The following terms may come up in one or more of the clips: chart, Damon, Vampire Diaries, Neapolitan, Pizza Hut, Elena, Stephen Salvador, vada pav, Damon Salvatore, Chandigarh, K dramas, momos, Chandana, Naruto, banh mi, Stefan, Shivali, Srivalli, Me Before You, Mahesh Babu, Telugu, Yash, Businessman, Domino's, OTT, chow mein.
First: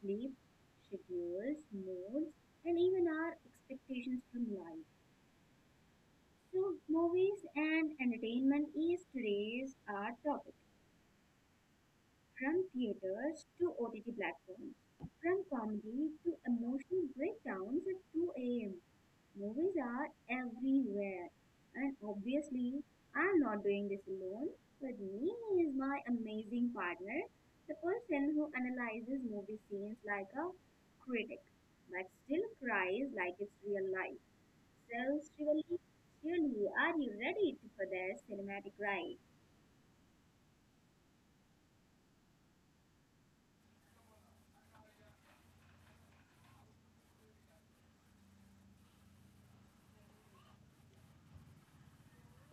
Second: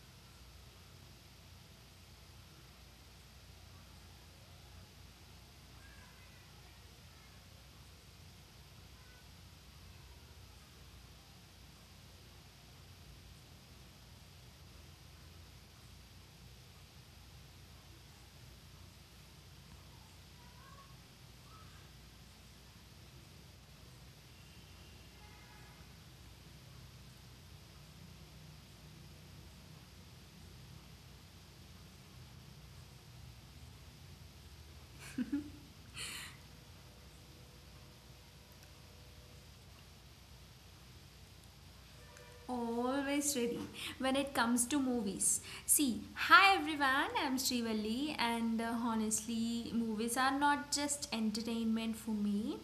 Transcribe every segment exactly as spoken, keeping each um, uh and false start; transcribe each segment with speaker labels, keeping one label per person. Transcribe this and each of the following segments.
Speaker 1: sleep, schedules, moods, and even our expectations from life. So, movies and entertainment is today's our topic. From theaters to O T T platforms, from comedy to emotional breakdowns at two a m. Movies are everywhere. And obviously, I'm not doing this alone. With me is my amazing partner, the person who analyzes movie scenes like a critic, but still cries like it's real life. So, Shivali, surely are you ready to- for this cinematic ride?
Speaker 2: Always ready when it comes to movies. See, hi everyone, I'm Srivalli, and uh, honestly, movies are not just entertainment for me,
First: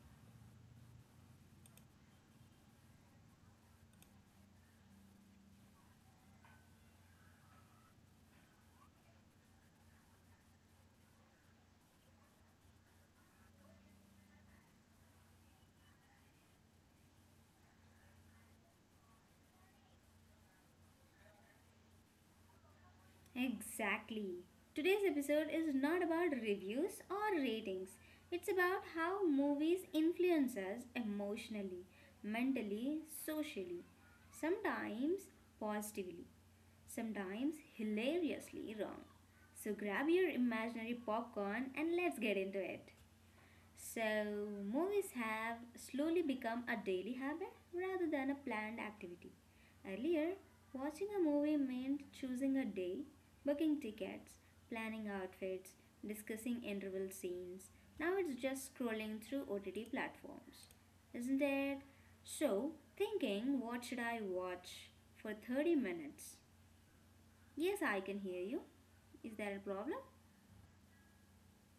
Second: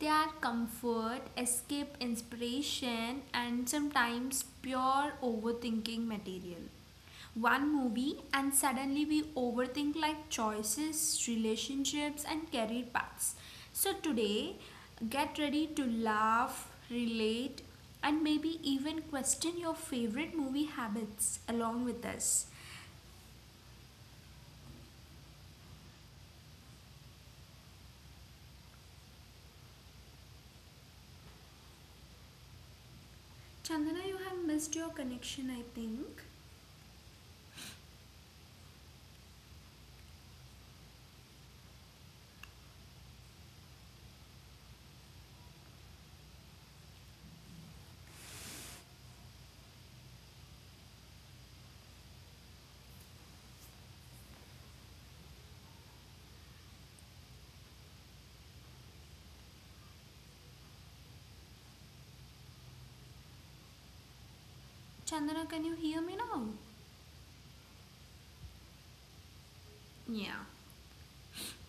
Speaker 2: they are comfort, escape, inspiration, and sometimes pure overthinking material. One movie and suddenly we overthink like choices, relationships, and career paths. So, today, get ready to laugh, relate, and maybe even question your favorite movie habits along with us.
Speaker 1: Exactly. Today's episode is not about reviews or ratings. It's about how movies influence us emotionally, mentally, socially,
Speaker 2: Chandana, you have missed your
Speaker 1: sometimes
Speaker 2: connection, I
Speaker 1: positively,
Speaker 2: think.
Speaker 1: sometimes hilariously wrong. So grab your imaginary popcorn and let's get into it. So, movies have slowly become a daily habit rather than a planned activity. Earlier, watching a movie meant choosing a day, booking tickets, planning outfits, discussing interval scenes. Now it's just scrolling through O T T platforms. Isn't it? So, thinking, what should I watch for
Speaker 2: Chandana, can
Speaker 1: thirty
Speaker 2: you hear me
Speaker 1: minutes?
Speaker 2: now?
Speaker 1: Yes, I can hear you. Is there a problem?
Speaker 2: Yeah.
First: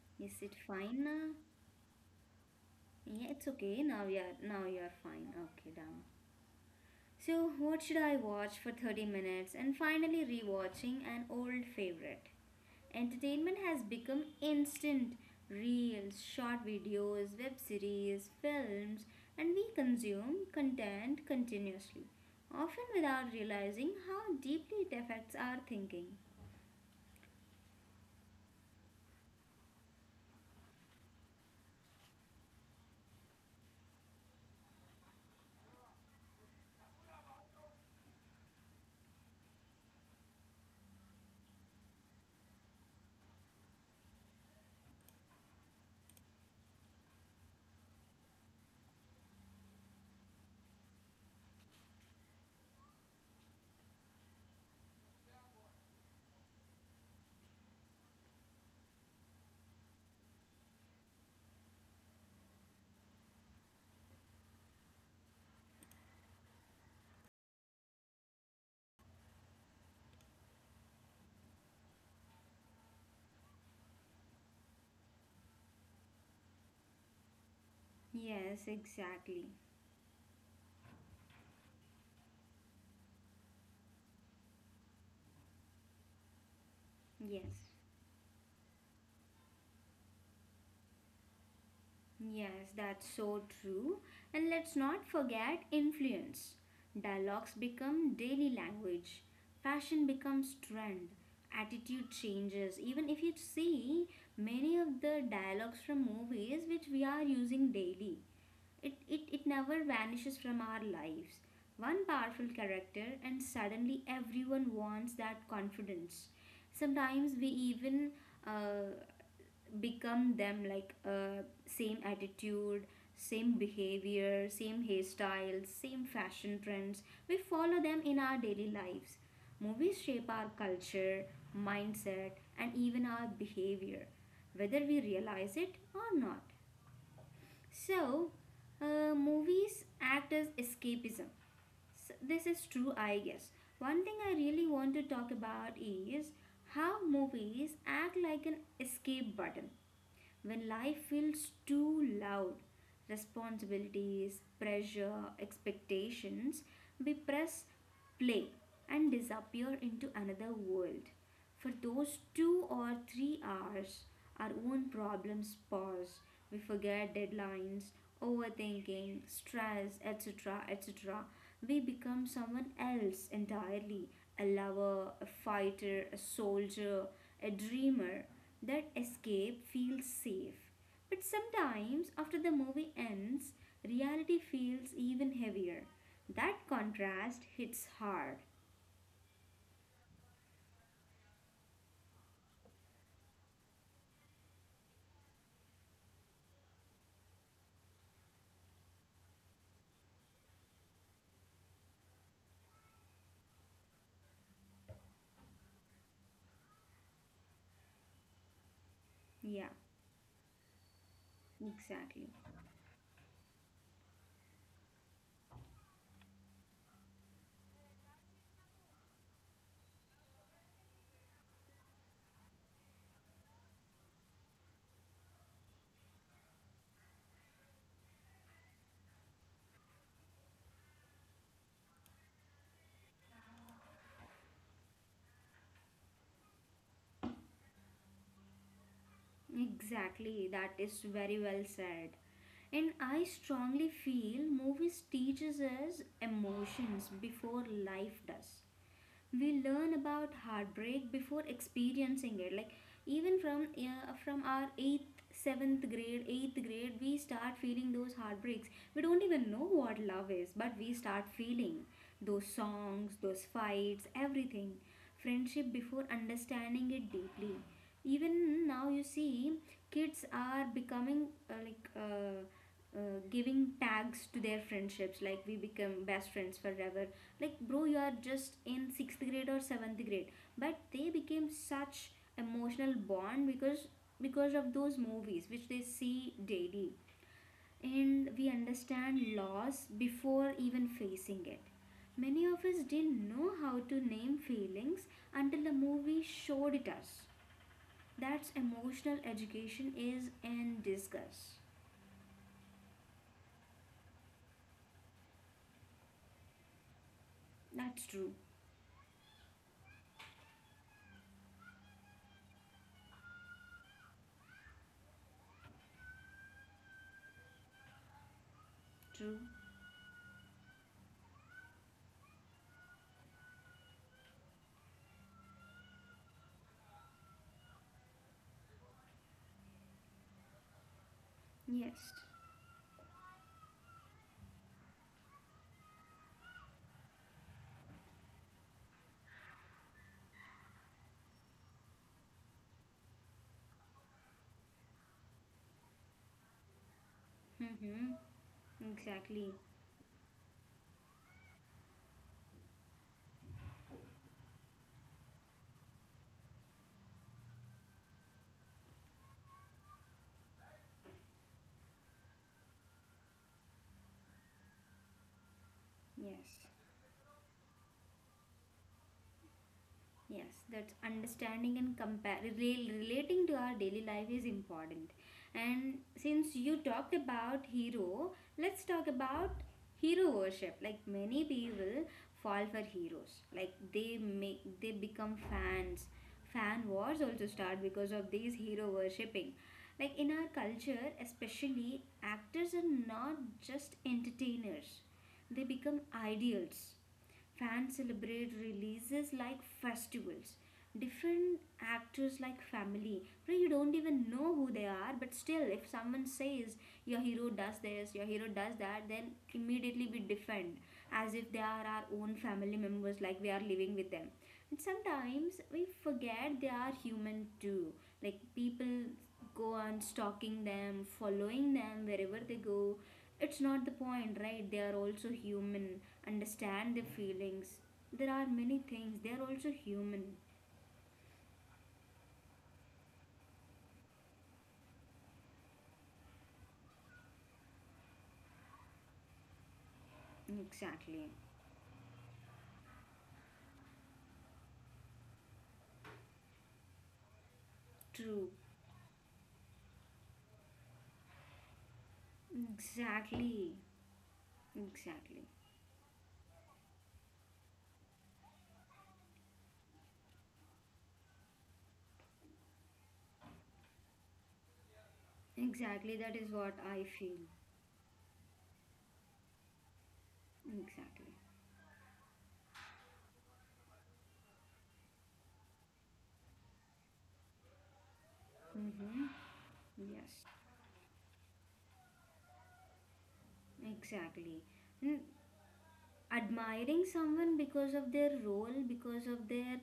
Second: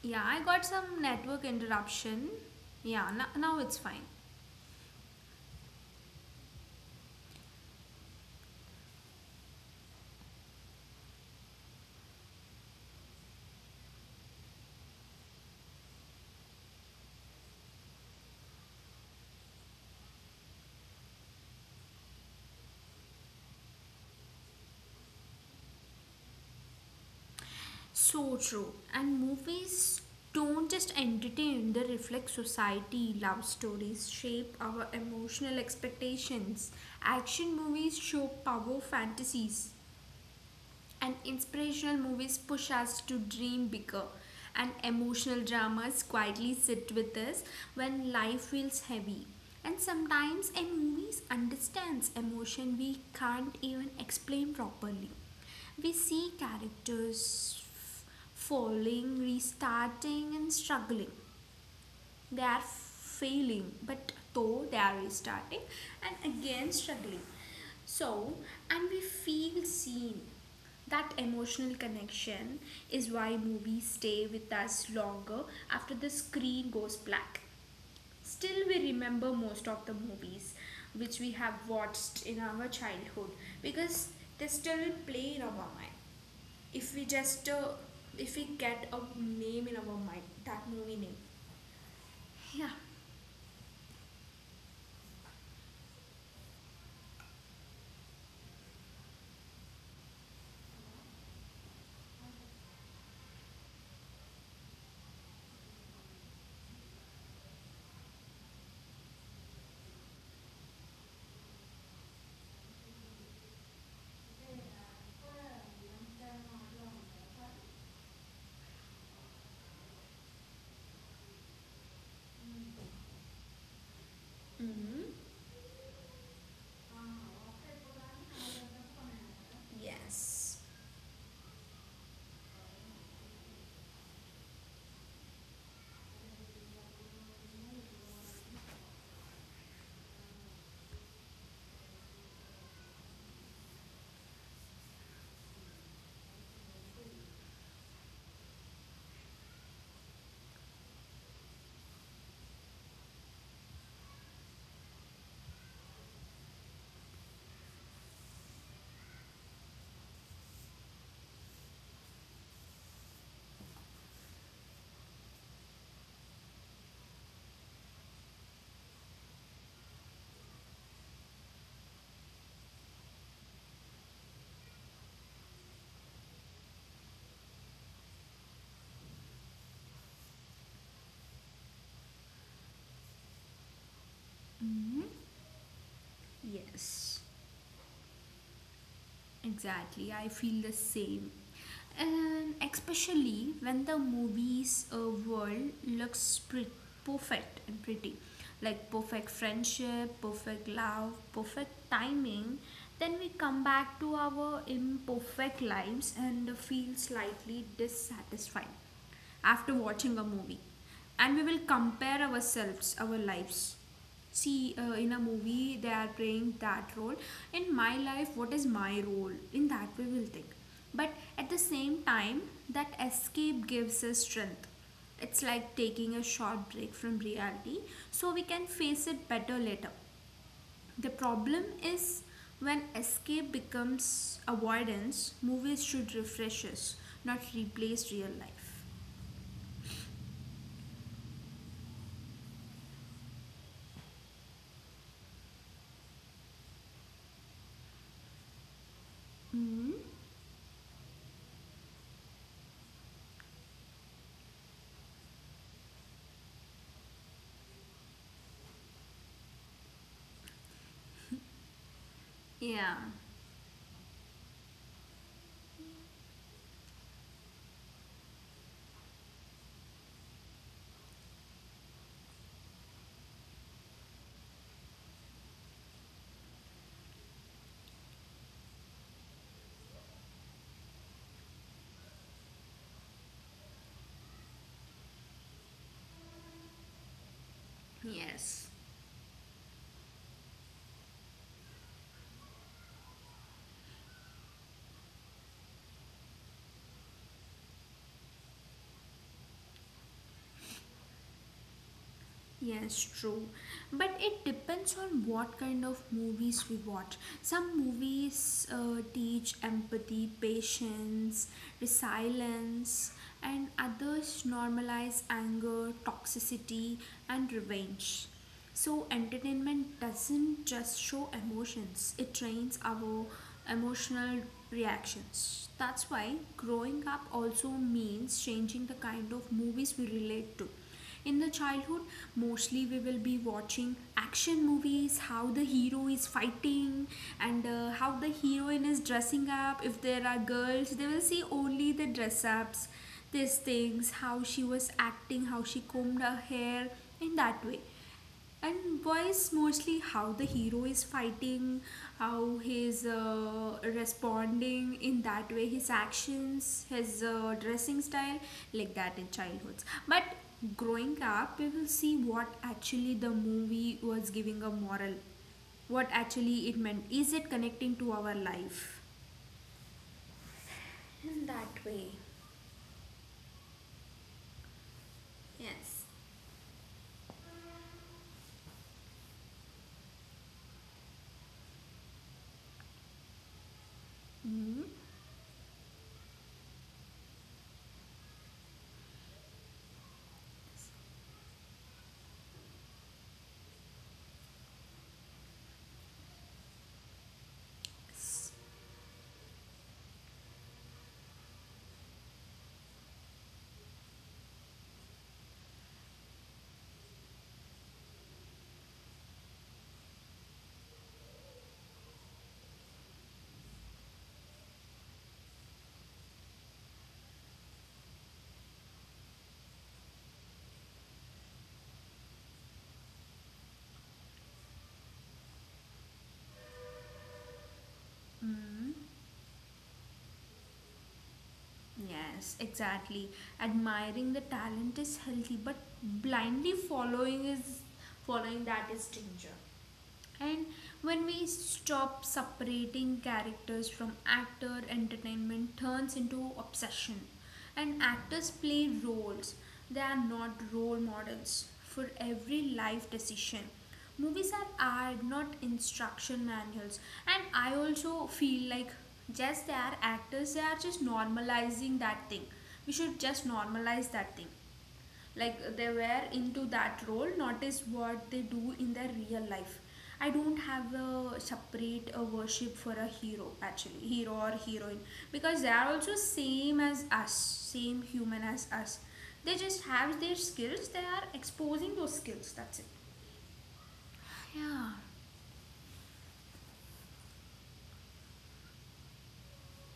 Speaker 2: Yeah, I
Speaker 1: Is it
Speaker 2: got some
Speaker 1: fine now?
Speaker 2: network interruption. Yeah,
Speaker 1: Yeah,
Speaker 2: n-
Speaker 1: it's
Speaker 2: now it's
Speaker 1: okay.
Speaker 2: fine.
Speaker 1: Now you're now you're fine. Okay, Dama. So what should I watch for thirty minutes and finally rewatching an old favorite? Entertainment has become instant reels, short videos, web series, films, and we consume content continuously, often without realizing how deeply it affects our thinking.
Speaker 2: So true. And movies don't just entertain, they reflect society. Love stories shape our emotional expectations. Action movies show power fantasies. And inspirational movies push us to dream bigger, and emotional dramas quietly sit with us when life feels heavy. And sometimes a movie understands emotion we can't even explain properly. We see characters falling, restarting, and struggling, they are failing but though they are restarting and again struggling, so and we feel seen. That emotional connection is why movies stay with us longer after the screen goes black. Still
Speaker 1: Yes,
Speaker 2: we remember
Speaker 1: exactly.
Speaker 2: most of the movies which we have watched in our childhood, because they still play in our mind if we just uh,
Speaker 1: Yes.
Speaker 2: if we get a name in our mind, that movie name. Yeah.
Speaker 1: Yes, that's so true. And let's not forget influence. Dialogues become daily language, fashion becomes trend, attitude changes. Even if you see many of the dialogues from movies which we are using daily, it, it, it never vanishes from our lives. One powerful character, and suddenly everyone wants that confidence. Sometimes we even uh, become them, like uh, same attitude, same behavior, same
Speaker 2: Mm-hmm.
Speaker 1: hairstyles, same fashion trends. We follow them in our daily lives. Movies shape our
Speaker 2: Yes.
Speaker 1: culture, mindset, and even our behavior, whether we realize it or not. So uh, movies act as escapism. S This is true, I guess. One thing I really want to talk about is how movies act like an escape button. When life feels too loud, responsibilities, pressure, expectations, we press play and disappear into another world. For those two or three hours, our own problems pause. We forget deadlines, overthinking, stress, et cetera et cetera. We become someone else entirely, a lover, a fighter, a soldier, a dreamer. That escape feels safe. But sometimes, after the movie ends, reality feels
Speaker 2: Hmm.
Speaker 1: even heavier. That
Speaker 2: Yes.
Speaker 1: contrast hits hard.
Speaker 2: Exactly, I feel the same. And especially when the movie's uh, world looks pre- perfect and pretty, like perfect friendship, perfect love, perfect timing, then we come back to our imperfect lives and feel slightly dissatisfied after
Speaker 1: Yeah,
Speaker 2: watching a movie. And we will compare
Speaker 1: exactly.
Speaker 2: ourselves, our lives, see, uh, in a movie they are playing that role, in my life what is my role, in that way we'll think. But at the same time, that escape gives us strength. It's like taking a short break from reality so we can face it better later. The problem is when escape becomes avoidance. Movies should refresh us, not replace real life.
Speaker 1: Exactly, that is very well said. And I strongly feel movies teaches us emotions before life does. We
Speaker 2: Hmm.
Speaker 1: learn about heartbreak before experiencing it, like even from uh, from our eighth seventh grade, eighth grade, we start feeling those heartbreaks. We don't even know what love is, but we start feeling those
Speaker 2: Yeah.
Speaker 1: songs, those fights, everything. Friendship before understanding it deeply. Even now you see, kids are becoming uh, like uh, uh, giving tags to their friendships, like we become best friends forever. Like, bro, you are just in sixth grade or seventh grade, but they became such emotional bond because because of those movies which they see daily. And we
Speaker 2: Yes.
Speaker 1: understand loss before even facing it. Many of us didn't know how to name feelings until the movie showed it us. That's emotional education is in disgust.
Speaker 2: Yes, true. But it depends on what kind of movies we watch. Some
Speaker 1: That's true.
Speaker 2: movies uh, teach empathy, patience, resilience, and others normalize anger, toxicity, and revenge. So,
Speaker 1: True.
Speaker 2: entertainment doesn't just show emotions, it trains our emotional reactions. That's why growing up also means changing the kind of movies we relate to. In the childhood,
Speaker 1: Yes.
Speaker 2: mostly we will be watching action movies, how the hero is fighting, and uh, how the heroine is dressing up. If there are girls, they will see only the dress ups, these things, how she was acting, how she combed her hair, in that way.
Speaker 1: Mm-hmm.
Speaker 2: And voice,
Speaker 1: Exactly.
Speaker 2: mostly how the hero is fighting, how he's uh, responding in that way, his actions, his uh, dressing style, like that in childhoods. But growing up, we will see what actually the movie was giving, a moral, what actually
Speaker 1: Yes.
Speaker 2: it meant. Is it connecting to our life?
Speaker 1: Yes, that's
Speaker 2: In
Speaker 1: understanding
Speaker 2: that
Speaker 1: and
Speaker 2: way,
Speaker 1: compare rel- relating to our daily life is important. And
Speaker 2: yes.
Speaker 1: since you talked about hero, let's talk about hero worship. Like many people fall for heroes. Like they make they become fans. Fan wars also start because of these hero worshipping. Like in our culture, especially actors are not just entertainers. They become ideals. Fans celebrate releases like festivals. Different actors like family, where you don't even know who they are, but still, if someone says your hero does this, your hero does that, then immediately we defend as if they are our own family members, like we are living with them. And sometimes we forget they are human too. Like people go on stalking them, following them wherever they go, it's not the point, right? They are also human. Understand their feelings. There are many
Speaker 2: Mm.
Speaker 1: things. They are also human.
Speaker 2: Yes, exactly. Admiring the talent is healthy, but blindly following is, following that is danger. And when
Speaker 1: Exactly.
Speaker 2: we stop separating characters from actor, entertainment turns into obsession. And actors
Speaker 1: True.
Speaker 2: play roles, they are not role models for every life decision.
Speaker 1: Exactly.
Speaker 2: Movies are art, not
Speaker 1: Exactly.
Speaker 2: instruction manuals. And I also feel like just they are actors, they are just normalizing that thing. We should just normalize that thing, like they were
Speaker 1: Exactly. That is
Speaker 2: into
Speaker 1: what
Speaker 2: that
Speaker 1: I
Speaker 2: role,
Speaker 1: feel.
Speaker 2: not as what they do in their real life. I don't have a
Speaker 1: Exactly.
Speaker 2: separate uh, worship for a hero, actually, hero or heroine, because they are also same as us, same human as us.
Speaker 1: Mm-hmm.
Speaker 2: They just have their
Speaker 1: Yes.
Speaker 2: skills, they are exposing those skills, that's it.
Speaker 1: Exactly.
Speaker 2: Yeah.
Speaker 1: Mm, admiring someone because of their role, because of their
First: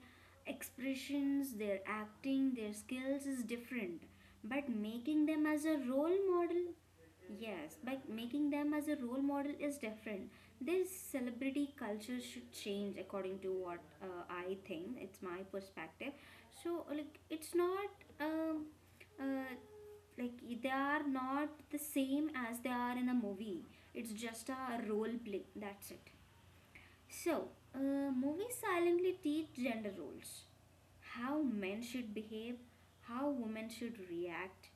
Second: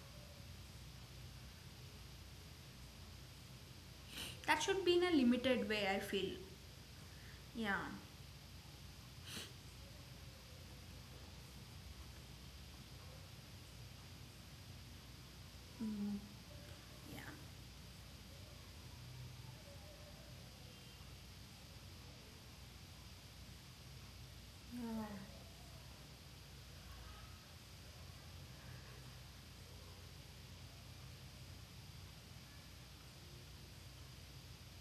Speaker 1: expressions, their acting, their skills is different.
Speaker 2: That
Speaker 1: But
Speaker 2: should be in a
Speaker 1: making them as
Speaker 2: limited
Speaker 1: a
Speaker 2: way, I
Speaker 1: role
Speaker 2: feel.
Speaker 1: model,
Speaker 2: Yeah.
Speaker 1: yes, but making them as a role model is different. This celebrity culture should change according to what uh, I think. It's my perspective.
Speaker 2: Mm.
Speaker 1: So, like,
Speaker 2: Yeah.
Speaker 1: it's not. Um, uh, like they are not the same as they are in a movie, it's just a
Speaker 2: Yeah.
Speaker 1: role play, that's it. So, uh, movies silently teach gender roles, how men should behave, how women should react,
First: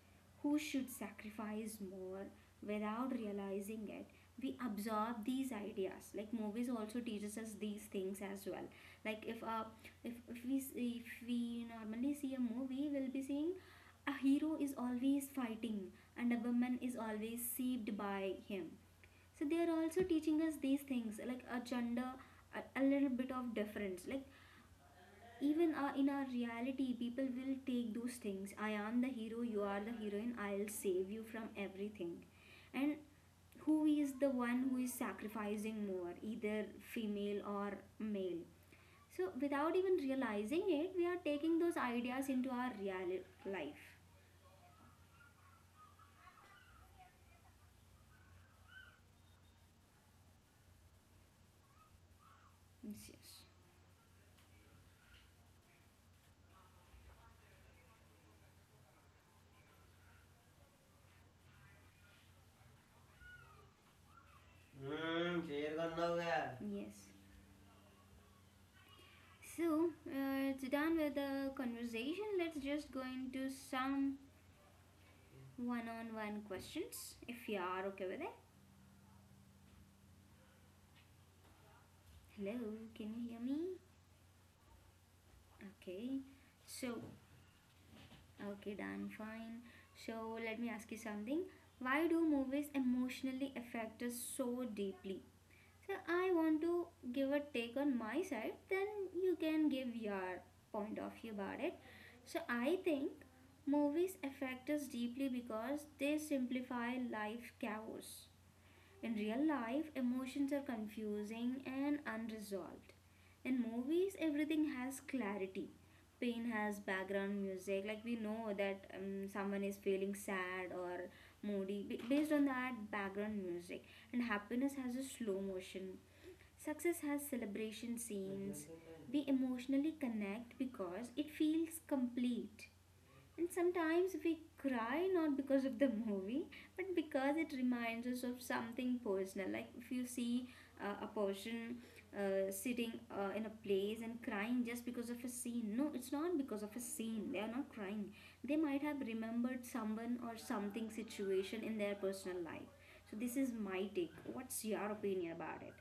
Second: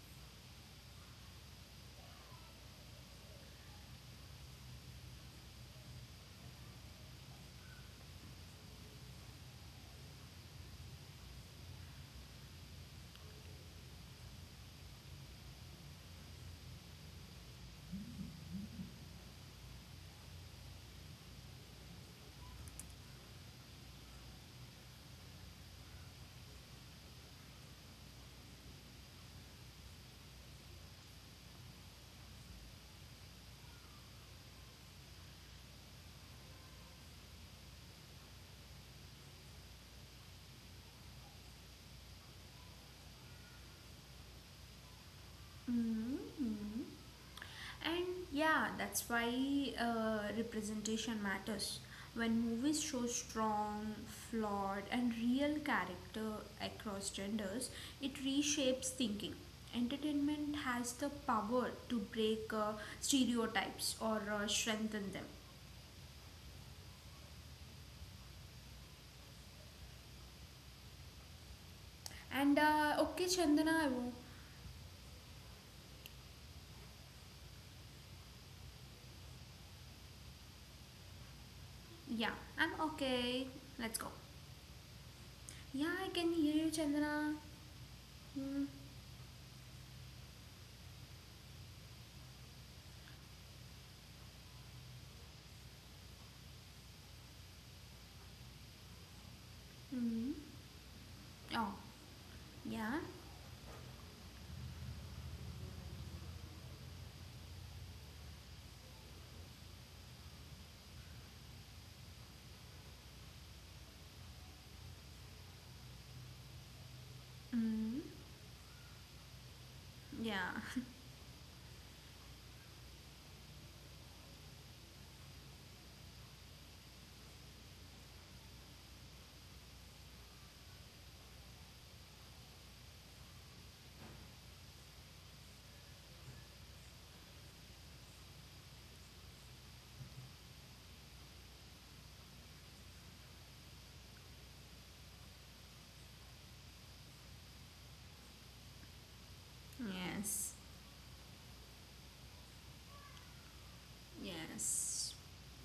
Speaker 1: who should sacrifice more without realizing it. We absorb these ideas. Like movies also teaches us these things as well. Like if uh, if, if we s- if we normally see a movie, we'll be seeing a hero is always fighting and a woman is always saved by him. So they are also teaching us these things, like a gender, a, a little bit of difference, like even uh, in our reality people will take those things. I am the hero, you are the heroine, I'll save you from everything. And who is the one who is sacrificing more, either female or male. So without even realizing it, we are taking those ideas into our real life.
Speaker 2: Mm-hmm. And yeah, that's why uh, representation matters. When movies show
Speaker 1: Yes.
Speaker 2: strong, flawed, and real character across genders, it reshapes thinking. Entertainment has the power to break uh, stereotypes or uh, strengthen them.
Speaker 1: हम्म शेर का अन्ना हो. Yes. So, uh, to done with the conversation, let's
Speaker 2: And
Speaker 1: just go
Speaker 2: uh, okay,
Speaker 1: into
Speaker 2: Chandana, I
Speaker 1: some
Speaker 2: wo-
Speaker 1: one on one questions if you are okay with it.
Speaker 2: yeah,
Speaker 1: Hello,
Speaker 2: I'm
Speaker 1: can you hear
Speaker 2: okay.
Speaker 1: me?
Speaker 2: Let's go. Yeah, I
Speaker 1: Okay,
Speaker 2: can hear you,
Speaker 1: so,
Speaker 2: Chandana. Mm-hmm.
Speaker 1: okay, done, fine. So, let me ask you something. Why do movies emotionally affect us so deeply? So I want to give a take on my side, then you can give your
Speaker 2: Mm-hmm.
Speaker 1: point of view about it.
Speaker 2: Oh,
Speaker 1: So I
Speaker 2: yeah.
Speaker 1: think movies affect us deeply because they simplify life chaos. In real life, emotions are confusing and unresolved. In movies, everything has clarity. Pain has background music, like
Speaker 2: Mm,
Speaker 1: we know that um, someone is feeling sad
Speaker 2: yeah.
Speaker 1: or moody b- based on that background music, and happiness has a slow motion. Success has celebration scenes. We emotionally connect because it feels complete. And sometimes we cry not because of the movie, but because it reminds us of something personal. Like if you see uh, a person uh, sitting uh, in a place and crying just because of a scene. No, it's not because of a scene. They are not crying. They might have remembered someone or
Speaker 2: Yes.
Speaker 1: something situation in their personal life. So this is my take. What's your
Speaker 2: Yes,
Speaker 1: opinion about it?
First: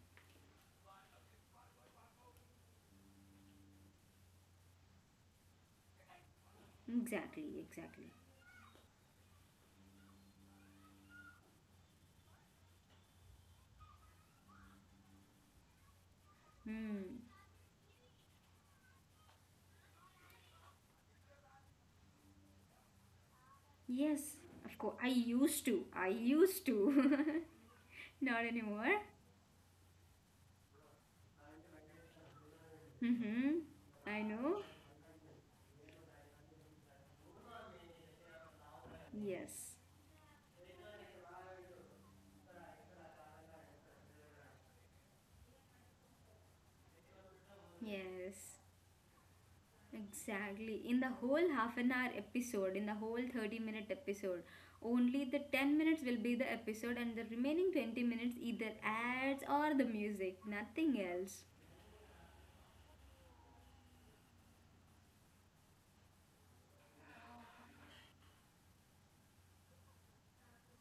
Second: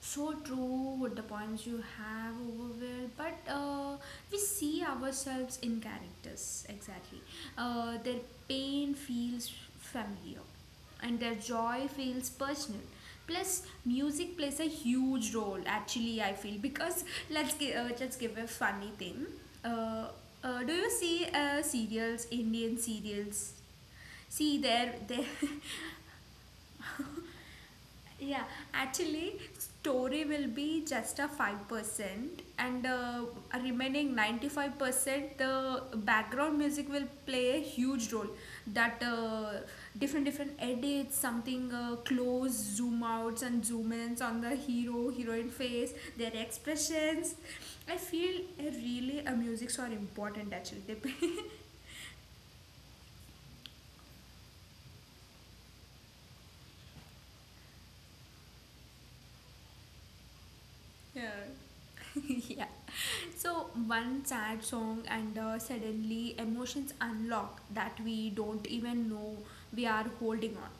Speaker 2: so true with the points you have over there, but uh, we see ourselves in characters exactly.
Speaker 1: Exactly,
Speaker 2: Uh,
Speaker 1: exactly.
Speaker 2: their pain feels familiar and their joy feels personal. Plus, music plays a huge role actually, I feel, because
Speaker 1: Hmm.
Speaker 2: let's give, uh, just give a funny thing. Uh, uh, do you see uh, serials, Indian serials?
Speaker 1: Yes,
Speaker 2: See,
Speaker 1: of course.
Speaker 2: there,
Speaker 1: I
Speaker 2: there.
Speaker 1: used to. I used to. Not
Speaker 2: Yeah,
Speaker 1: anymore.
Speaker 2: actually, story will be just a five percent, and uh,
Speaker 1: Mm-hmm.
Speaker 2: remaining
Speaker 1: I know.
Speaker 2: ninety-five percent, the background music will play a huge role. That uh,
Speaker 1: Yes.
Speaker 2: different different edits, something uh, close zoom outs and zoom ins on the hero, heroine face, their expressions. I feel
Speaker 1: Yes.
Speaker 2: uh, really uh, musics are important actually.
Speaker 1: Exactly.
Speaker 2: They
Speaker 1: In the
Speaker 2: play.
Speaker 1: whole half an hour episode, in the whole thirty minute episode, only the ten minutes will be the episode and the remaining twenty minutes either ads or the music. Nothing
Speaker 2: Yeah.
Speaker 1: else.
Speaker 2: Yeah. So, one sad song, and uh, suddenly emotions unlock that we don't even know we are holding on.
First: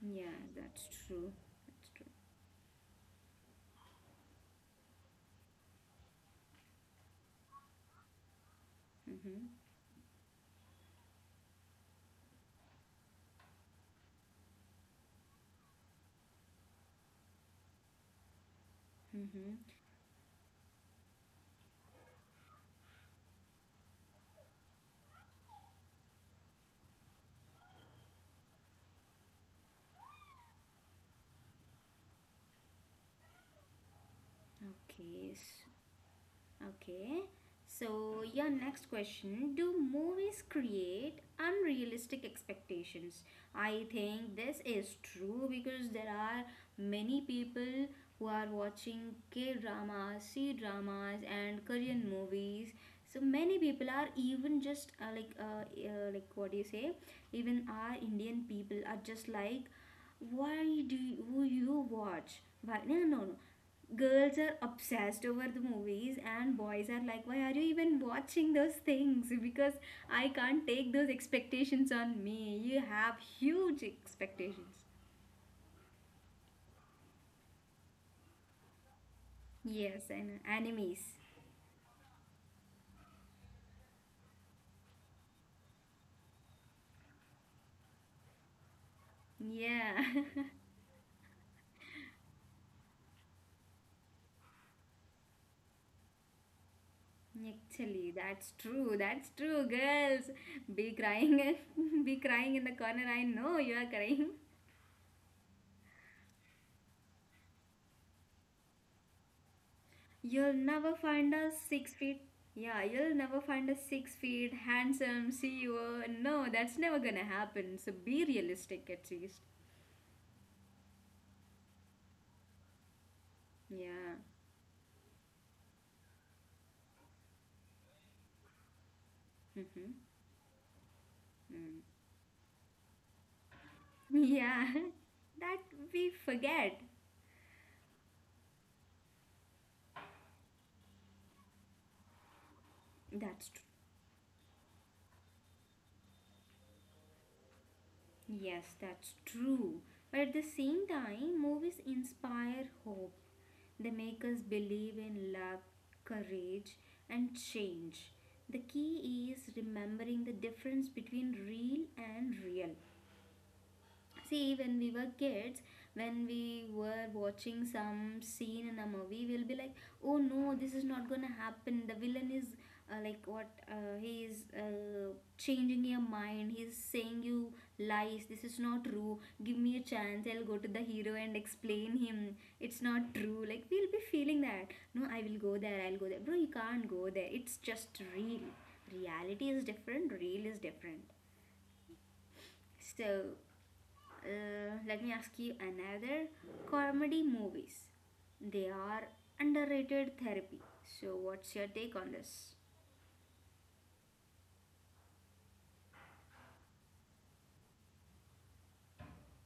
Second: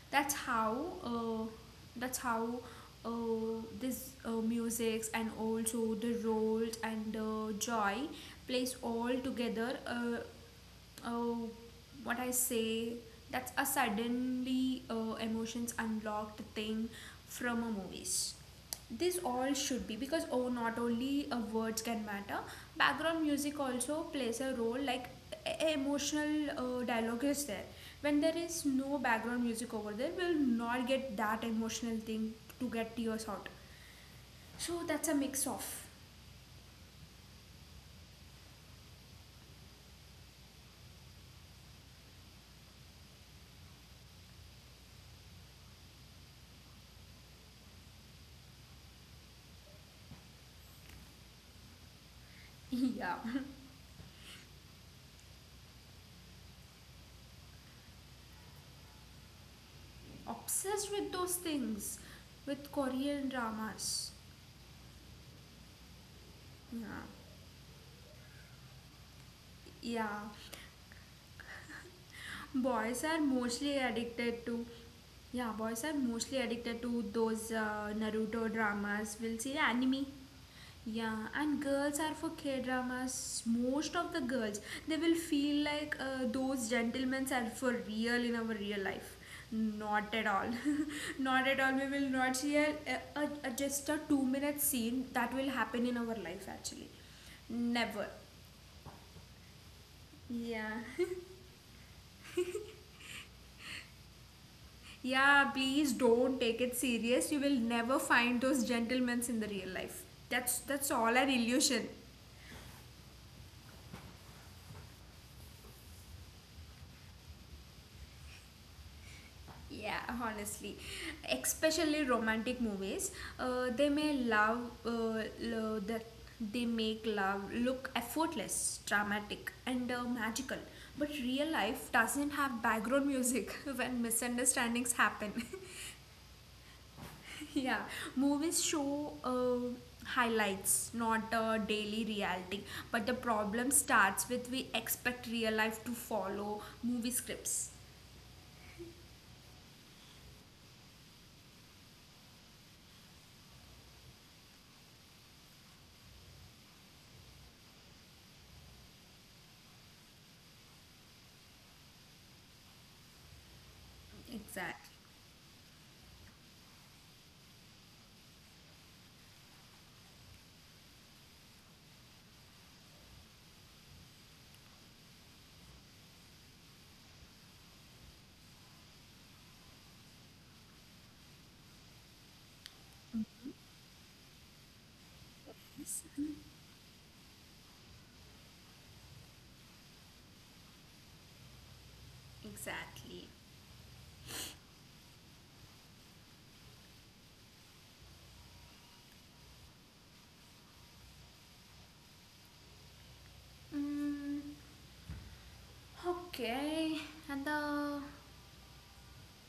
Speaker 1: Yeah,
Speaker 2: That's how,
Speaker 1: that's true.
Speaker 2: uh,
Speaker 1: That's true.
Speaker 2: that's how uh, this uh, musics and also the roles and uh, joy plays all
Speaker 1: Mm-hmm.
Speaker 2: together, uh, oh, what I say, that's a suddenly uh, emotions unlocked thing from a movies. This all
Speaker 1: Mm-hmm.
Speaker 2: should be because oh, not only uh, words can matter, background music also plays a role. Like e- e-, emotional uh, dialogue is there. When there is no background music over there, we'll not get that emotional thing to get tears out. So that's a
Speaker 1: Okay.
Speaker 2: mix of.
Speaker 1: Okay, so your next question, do movies create unrealistic expectations? I think this is true because there are many people who are watching K dramas, C dramas, and Korean movies.
Speaker 2: Yeah,
Speaker 1: So many people are even just uh, like uh, uh, like what do you say? Even our Indian people are just like, why
Speaker 2: obsessed
Speaker 1: do
Speaker 2: with those
Speaker 1: you, you
Speaker 2: things,
Speaker 1: watch?
Speaker 2: with
Speaker 1: Why? No, no, no. No,
Speaker 2: Korean dramas.
Speaker 1: girls are obsessed over the movies and boys
Speaker 2: Yeah,
Speaker 1: are like, why are you even watching those things because
Speaker 2: yeah.
Speaker 1: I can't take those expectations on me. You
Speaker 2: Boys are
Speaker 1: have
Speaker 2: mostly
Speaker 1: huge
Speaker 2: addicted to,
Speaker 1: expectations.
Speaker 2: yeah. Boys are mostly addicted to those uh, Naruto dramas. We'll see anime.
Speaker 1: Yes, and enemies.
Speaker 2: Yeah, and girls are for K dramas. Most of the girls, they will feel like uh, those gentlemen are for real in our real life.
Speaker 1: Yeah,
Speaker 2: Not at all. Not at all. We will not see a, a, a just a two minute scene that will happen in our life actually. Never.
Speaker 1: actually that's true, that's true. Girls
Speaker 2: Yeah.
Speaker 1: be crying, be crying in the corner, I know you are crying.
Speaker 2: Yeah, please don't take it serious. You will never find those gentlemen in the real life.
Speaker 1: You'll
Speaker 2: That's that's
Speaker 1: never
Speaker 2: all an
Speaker 1: find a
Speaker 2: illusion.
Speaker 1: six feet. Yeah, you'll never find a six feet handsome C E O. No, that's never gonna happen. So be realistic at least.
Speaker 2: Yeah, honestly, especially romantic movies, uh, they may
Speaker 1: Yeah.
Speaker 2: love uh, lo- that they make love look effortless, dramatic, and
Speaker 1: Mm-hmm.
Speaker 2: uh, magical. But real
Speaker 1: Mm.
Speaker 2: life doesn't have background music when
Speaker 1: Yeah,
Speaker 2: misunderstandings happen.
Speaker 1: that we forget.
Speaker 2: Yeah, movies show uh, highlights, not uh, daily reality. But the
Speaker 1: That's true.
Speaker 2: problem starts with we expect real life to follow movie scripts.
Speaker 1: Yes, that's true. But at the same time, movies inspire hope. They make us believe in love, courage, and change. The key is remembering the difference between real and real. See, when
Speaker 2: Exactly.
Speaker 1: we were kids, when we were watching some scene in a movie, we'll be like, "Oh no, this is not gonna happen. The villain is uh, like what? Uh, he is uh, changing your mind. He's saying you lies. This is not true. Give me a chance. I'll go to the hero and explain him. It's not true." Like we'll be feeling that. No, I will go there.
Speaker 2: Yes.
Speaker 1: I'll go there. Bro, you can't go there. It's just real. Reality is different. Real is different.
Speaker 2: Exactly.
Speaker 1: So uh, let me ask you another, comedy movies. They are underrated therapy. So, what's your take on this?
Speaker 2: Mm, okay, and the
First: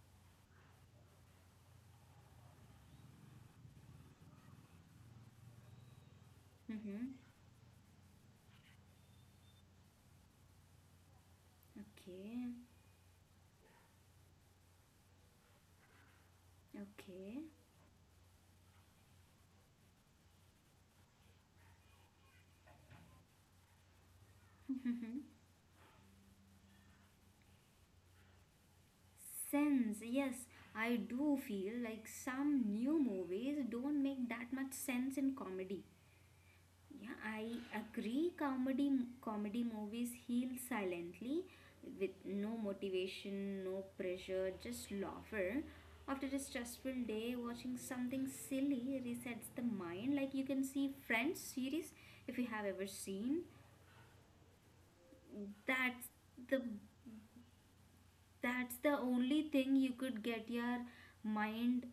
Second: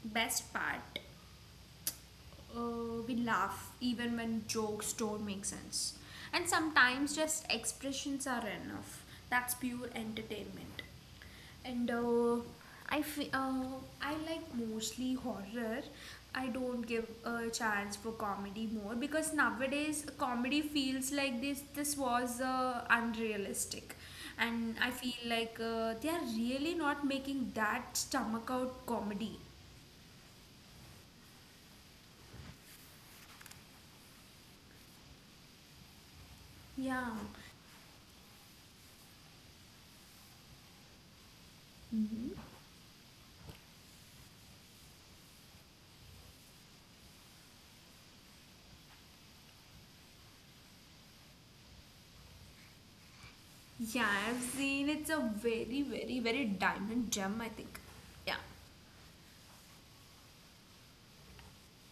Speaker 2: best part, uh, we laugh even when jokes don't make sense. And
Speaker 1: Mm-hmm.
Speaker 2: sometimes just expressions are enough. That's pure entertainment. And uh,
Speaker 1: Okay,
Speaker 2: I fe- uh, I like mostly horror. I don't give
Speaker 1: okay.
Speaker 2: a chance for comedy more because nowadays comedy feels like this this was uh, unrealistic. And I
Speaker 1: Mm-hmm.
Speaker 2: feel like uh, they are really not making that stomach out comedy.
Speaker 1: Sense, yes, I do feel like some new movies don't make that much sense in comedy.
Speaker 2: Yeah.
Speaker 1: Yeah, I agree. Comedy comedy movies heal silently, with
Speaker 2: Mhm.
Speaker 1: no motivation, no pressure, just laughter. After a stressful day, watching something silly resets the mind. Like you can see Friends series if you have ever seen.
Speaker 2: Yeah, I've seen, it's a very,
Speaker 1: That's
Speaker 2: very, very
Speaker 1: the
Speaker 2: diamond gem, I think. Yeah.
Speaker 1: that's the only thing you could get your mind.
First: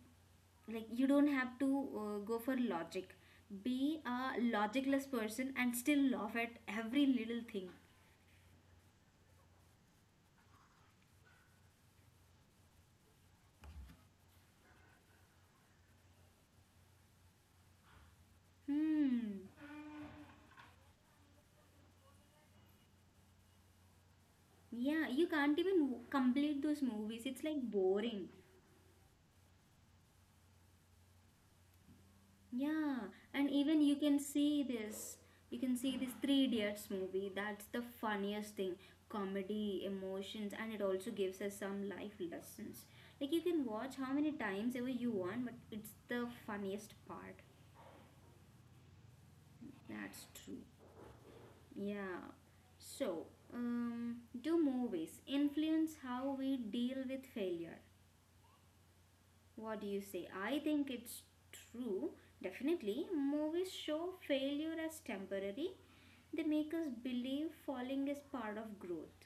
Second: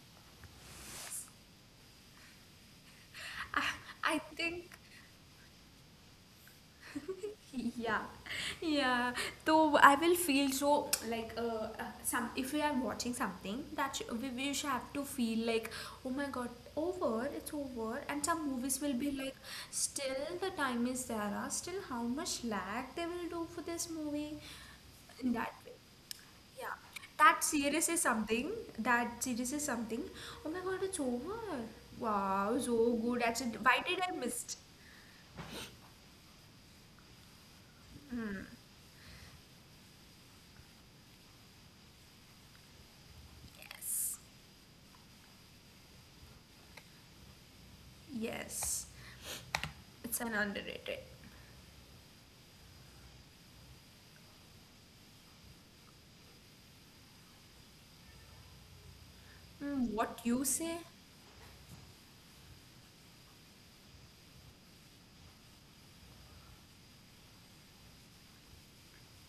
Speaker 1: Like you don't have to uh, go for logic.
Speaker 2: I,
Speaker 1: Be
Speaker 2: I
Speaker 1: a
Speaker 2: think.
Speaker 1: logicless person and still laugh at every little thing.
Speaker 2: Yeah. Yeah. So I will feel so like uh, uh, some, if we are watching something that sh- we, we should have to feel like, oh my god, over, it's over. And some movies will be like,
Speaker 1: Hmm.
Speaker 2: still the time is there. Ah, still how much lag they will do for this movie,
Speaker 1: Yeah, you
Speaker 2: in that
Speaker 1: can't
Speaker 2: way.
Speaker 1: even w- complete
Speaker 2: Yeah,
Speaker 1: those movies.
Speaker 2: that
Speaker 1: It's like
Speaker 2: series is
Speaker 1: boring.
Speaker 2: something. That series is something. Oh my god, it's over. Wow, so
Speaker 1: Yeah,
Speaker 2: good.
Speaker 1: and
Speaker 2: Actually, why
Speaker 1: even you
Speaker 2: did I
Speaker 1: can
Speaker 2: miss?
Speaker 1: see this. You can see this Three Idiots movie. That's the
Speaker 2: Hmm.
Speaker 1: funniest thing. Comedy, emotions, and it also gives us some life lessons. Like you can watch how
Speaker 2: Yes,
Speaker 1: many times ever you want, but it's the funniest part.
Speaker 2: yes, it's
Speaker 1: That's
Speaker 2: an
Speaker 1: true.
Speaker 2: underrated.
Speaker 1: Yeah. So, um, do movies influence how we deal with failure? What
Speaker 2: Hmm,
Speaker 1: do you
Speaker 2: what
Speaker 1: say?
Speaker 2: you
Speaker 1: I
Speaker 2: say?
Speaker 1: think it's true. Definitely, movies show failure as temporary. They make us believe falling is part of growth.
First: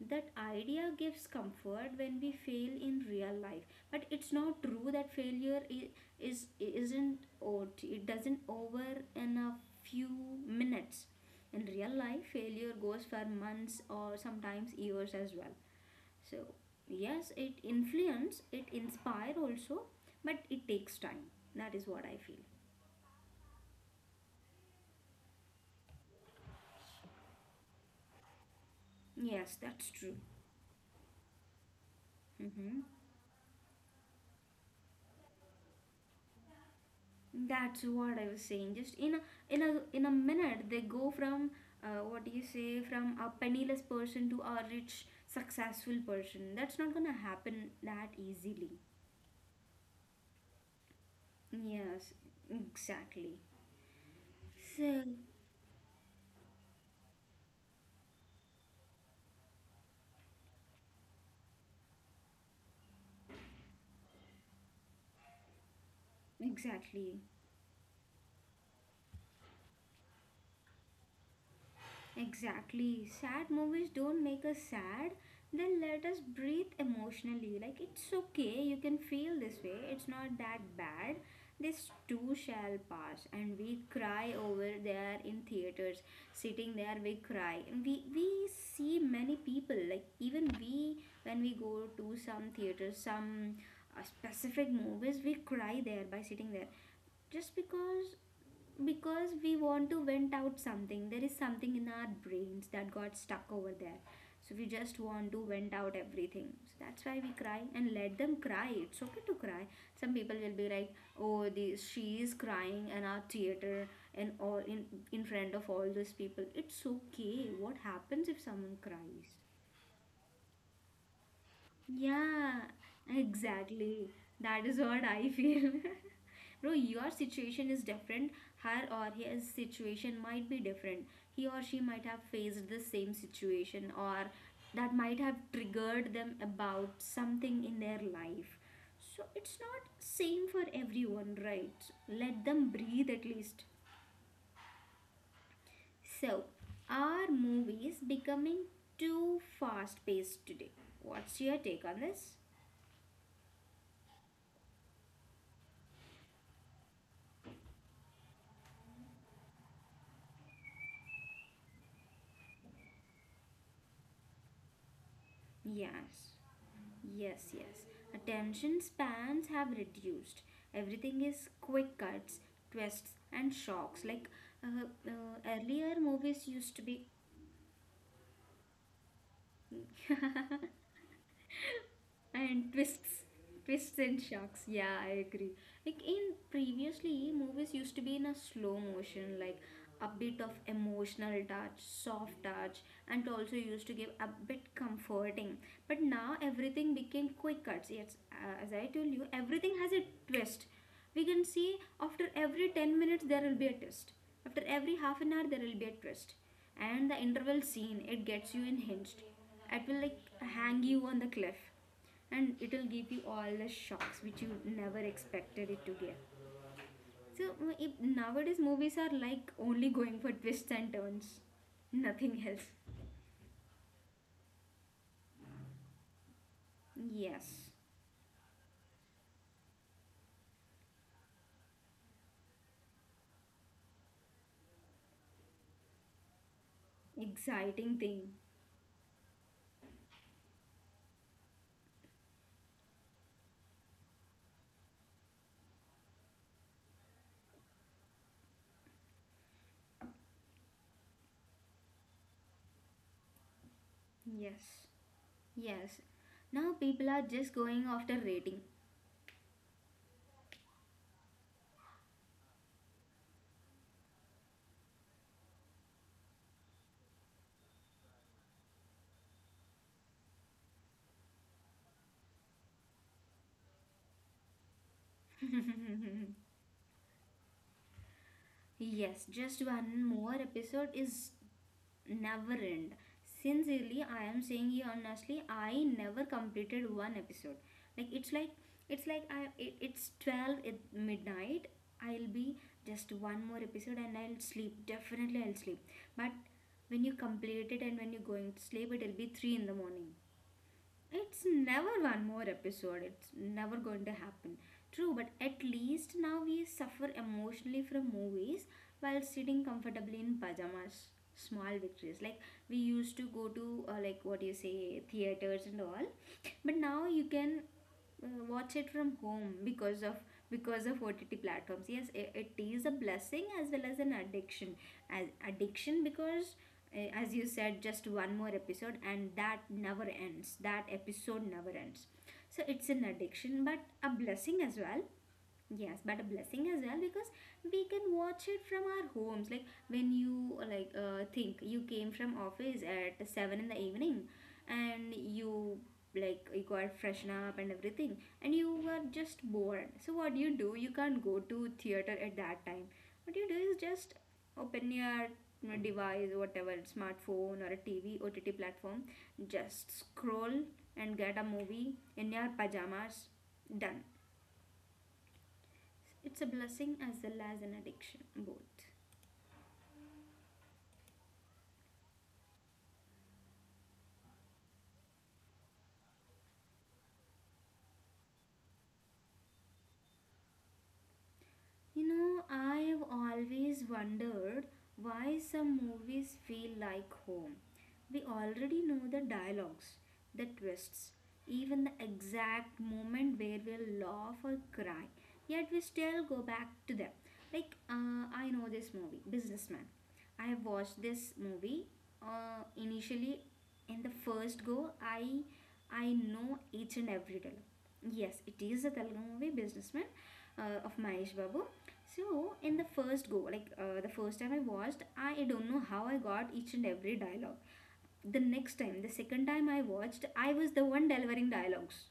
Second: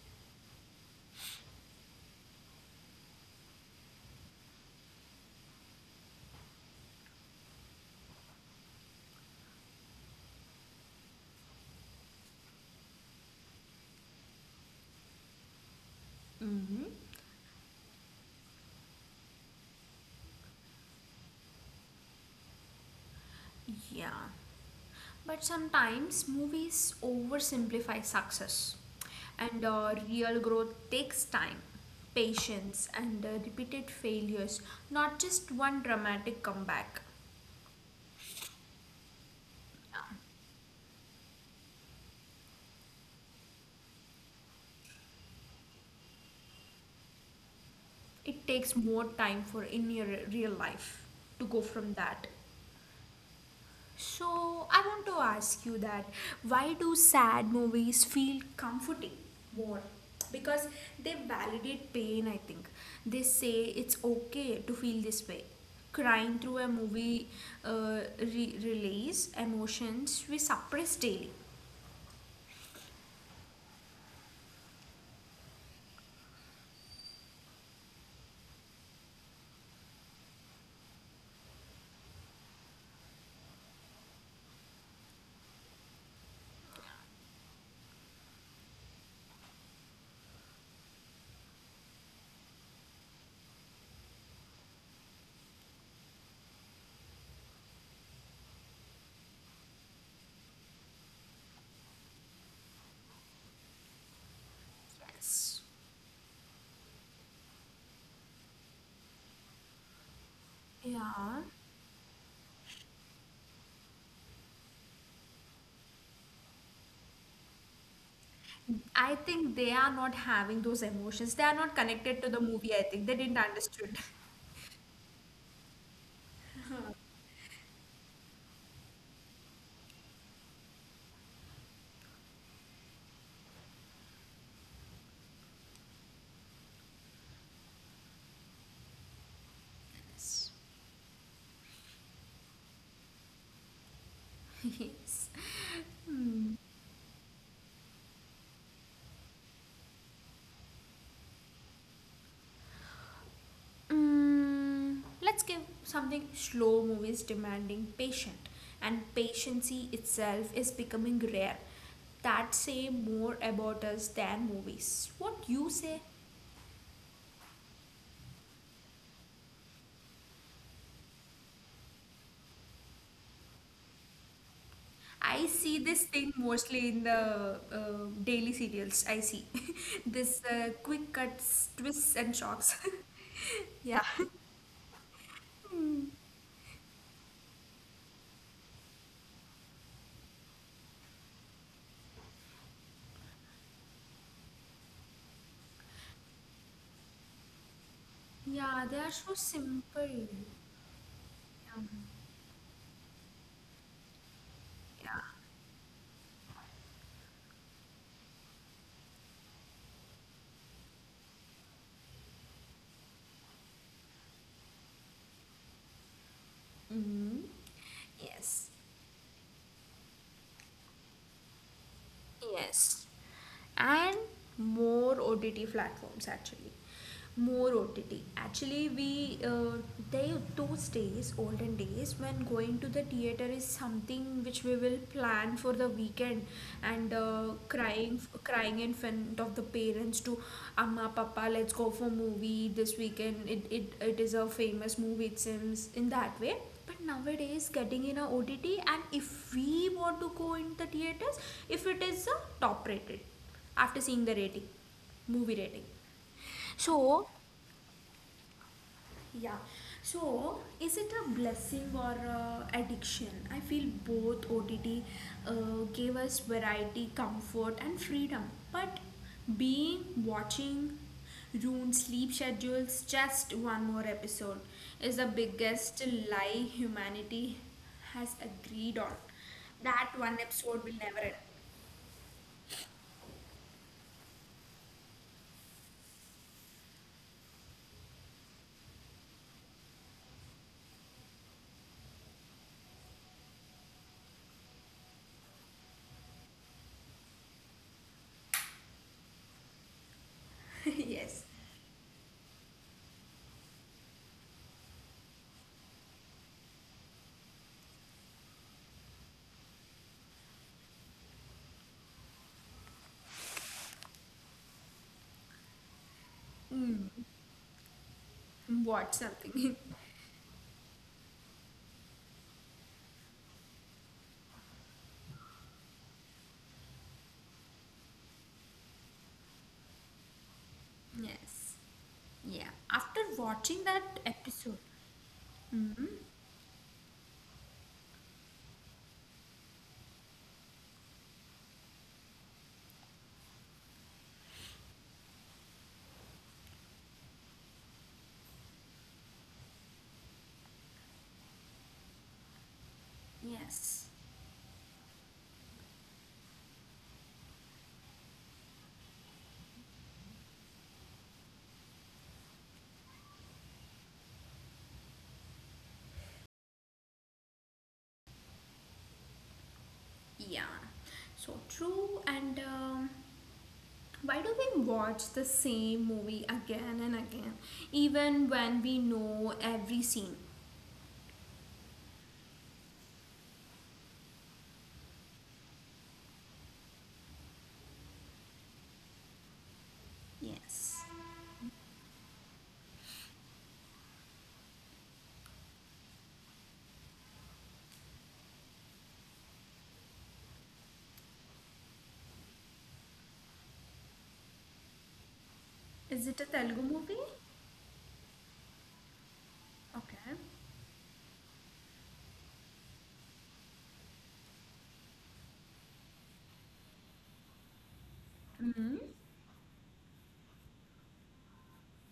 Speaker 1: That idea gives comfort when we fail in real life. But it's not true that failure is, is isn't or it doesn't over in a few minutes. In real life, failure goes for months or sometimes years as well, so
Speaker 2: Mm-hmm.
Speaker 1: yes, it influence, it inspire also, but it takes time. That is what I feel.
Speaker 2: Yeah, but sometimes movies oversimplify success,
Speaker 1: Yes,
Speaker 2: and
Speaker 1: that's
Speaker 2: uh,
Speaker 1: true.
Speaker 2: real growth takes time,
Speaker 1: Hmm.
Speaker 2: patience, and uh, repeated failures, not just one dramatic comeback.
Speaker 1: That's what I was saying, just in a in a in a minute they go from, uh, what do you say, from a penniless person to a rich successful person. That's not gonna happen that
Speaker 2: It
Speaker 1: easily.
Speaker 2: takes more time for in your real life to go from
Speaker 1: Yes,
Speaker 2: that.
Speaker 1: exactly.
Speaker 2: So I
Speaker 1: So
Speaker 2: want to ask you that, why do sad movies feel comforting more? Because they validate pain, I think. They say it's okay to feel this way. Crying through a
Speaker 1: exactly.
Speaker 2: movie, uh, re- release emotions we suppress daily.
Speaker 1: Exactly. Sad movies don't make us sad. They let us breathe emotionally. Like, it's okay, you can feel this way. It's not that bad. This too shall pass. And we cry over there in theaters. Sitting there, we cry. And we, we see many people. Like, even we, when we go to some theaters, some uh, specific movies, we cry there by sitting there. Just because because we want to vent out something. There is something in our brains that got stuck over there, so we just want to
Speaker 2: Yes.
Speaker 1: vent out everything. So that's why we cry, and let them cry. It's okay to cry. Some people will be like,
Speaker 2: Yeah,
Speaker 1: oh, this, she is crying in our theater, and all in in front of all those people. It's okay. What happens if someone
Speaker 2: I
Speaker 1: cries?
Speaker 2: think they are not having those emotions, they are not connected to the
Speaker 1: Yeah,
Speaker 2: movie, I think they didn't understood.
Speaker 1: exactly. That is what I feel. Bro, your situation is different. Her or his situation might be different. He or she might have faced the same situation, or that might have triggered them about something in their life. So it's not same
Speaker 2: Yes.
Speaker 1: for everyone, right? Let them breathe at least.
Speaker 2: Yes.
Speaker 1: So, are movies becoming too fast paced today? What's your take on this?
Speaker 2: Mm, let's give something, slow movies demanding patient, and patiency itself is becoming rare. That say more about us than movies, what you say.
Speaker 1: Yes. Yes, yes. Attention spans have reduced. Everything is quick cuts, twists, and shocks. Like uh, uh,
Speaker 2: I see
Speaker 1: earlier,
Speaker 2: this thing
Speaker 1: movies used to
Speaker 2: mostly
Speaker 1: be.
Speaker 2: in the uh, daily serials I see. This uh, quick cuts, twists and
Speaker 1: And
Speaker 2: shocks.
Speaker 1: twists twists
Speaker 2: Yeah.
Speaker 1: and shocks, yeah, I agree. Like in previously movies used to be in a slow motion, like a bit of emotional touch, soft touch, and also used to give a bit comforting. But now everything became quick cuts. Yes, uh, as I
Speaker 2: Yeah, they are
Speaker 1: told you,
Speaker 2: so
Speaker 1: everything has a
Speaker 2: simple.
Speaker 1: twist. We can see
Speaker 2: Yeah,
Speaker 1: after every ten minutes there will be a twist. After every
Speaker 2: yeah.
Speaker 1: half an hour there will be a twist. And the interval scene, it gets you unhinged. It will like hang you on the cliff, and it'll give you all the shocks which you never expected it to get.
Speaker 2: Hmm.
Speaker 1: So mm, if nowadays
Speaker 2: Yes.
Speaker 1: movies are like only going for twists and turns, nothing else.
Speaker 2: Yes. And more O T T platforms actually.
Speaker 1: Yes,
Speaker 2: More O T T. Actually, we uh, there are those days, olden days, when going to the theater is something which we will plan for the weekend, and uh,
Speaker 1: exciting
Speaker 2: crying,
Speaker 1: thing.
Speaker 2: crying in front of the parents to, Amma, Papa, let's go for movie this weekend. It it, it is a famous movie, it seems, in that way. But nowadays, getting in a O T T, and if we want to go in the theaters, if it is a top rated, after seeing the rating,
Speaker 1: Yes,
Speaker 2: movie rating.
Speaker 1: yes. Now people are
Speaker 2: So
Speaker 1: just going after rating.
Speaker 2: yeah. So, is it a blessing or a addiction? I feel both. O T T uh, gave us variety, comfort, and freedom. But being watching ruined sleep schedules, just one more episode, is the biggest lie humanity has agreed on.
Speaker 1: Yes, just one
Speaker 2: That
Speaker 1: more
Speaker 2: one episode
Speaker 1: episode
Speaker 2: will never
Speaker 1: is
Speaker 2: end.
Speaker 1: never end. Sincerely, I am saying you honestly, I never completed one episode. Like it's like it's like I it, it's twelve at midnight. I'll be just one more episode and I'll sleep. Definitely I'll sleep. But when you complete it and when you're going to sleep, it'll be three in the morning. It's
Speaker 2: Yes.
Speaker 1: never one more episode. It's never going to happen. True, but at least now we suffer emotionally from movies while sitting comfortably in pajamas. Small victories. Like we used to go to, uh, like what do you say, theaters and all. But now
Speaker 2: Mm,
Speaker 1: you can uh, watch it
Speaker 2: watch
Speaker 1: from home
Speaker 2: something.
Speaker 1: because of because of O T T platforms. Yes, it, it is a blessing as well as an addiction. As addiction because uh, as you said, just one more episode, and that never ends. That episode never
Speaker 2: Yes.
Speaker 1: ends. So
Speaker 2: Yeah.
Speaker 1: it's an
Speaker 2: After
Speaker 1: addiction, but
Speaker 2: watching that
Speaker 1: a blessing
Speaker 2: episode.
Speaker 1: as well. Yes,
Speaker 2: Hmm.
Speaker 1: but a blessing as well because we can watch it from our homes. Like when you uh, like uh, think you came from office at seven in the evening, and you like you got freshen up and everything, and you were just bored. So what do you do? You can't go to theater at that time. What you do is
Speaker 2: Yes,
Speaker 1: just open your you know, device, whatever smartphone or a T V O T T platform, just scroll and get a movie in your pajamas. Done. It's a blessing as well as an addiction, both.
Speaker 2: yeah, so true. And um, why do we watch the same movie again and again, even when we know every scene?
Speaker 1: You know, I have always wondered why some movies feel like home. We already know the dialogues, the
Speaker 2: Yes.
Speaker 1: twists, even the exact moment where we'll laugh or cry, yet we still go back to them. Like, uh, I know this movie, Businessman. I have watched this movie uh, initially in the first go. I I
Speaker 2: Is it a
Speaker 1: know
Speaker 2: Telugu
Speaker 1: each and
Speaker 2: movie?
Speaker 1: every dialogue. Yes, it is a Telugu movie, Businessman,
Speaker 2: Okay.
Speaker 1: uh, of Mahesh Babu. So in the first go, like uh, the first time I watched, I don't know how I got each and every dialogue. The next
Speaker 2: Mm.
Speaker 1: time, the second time I watched, I was the one delivering dialogues,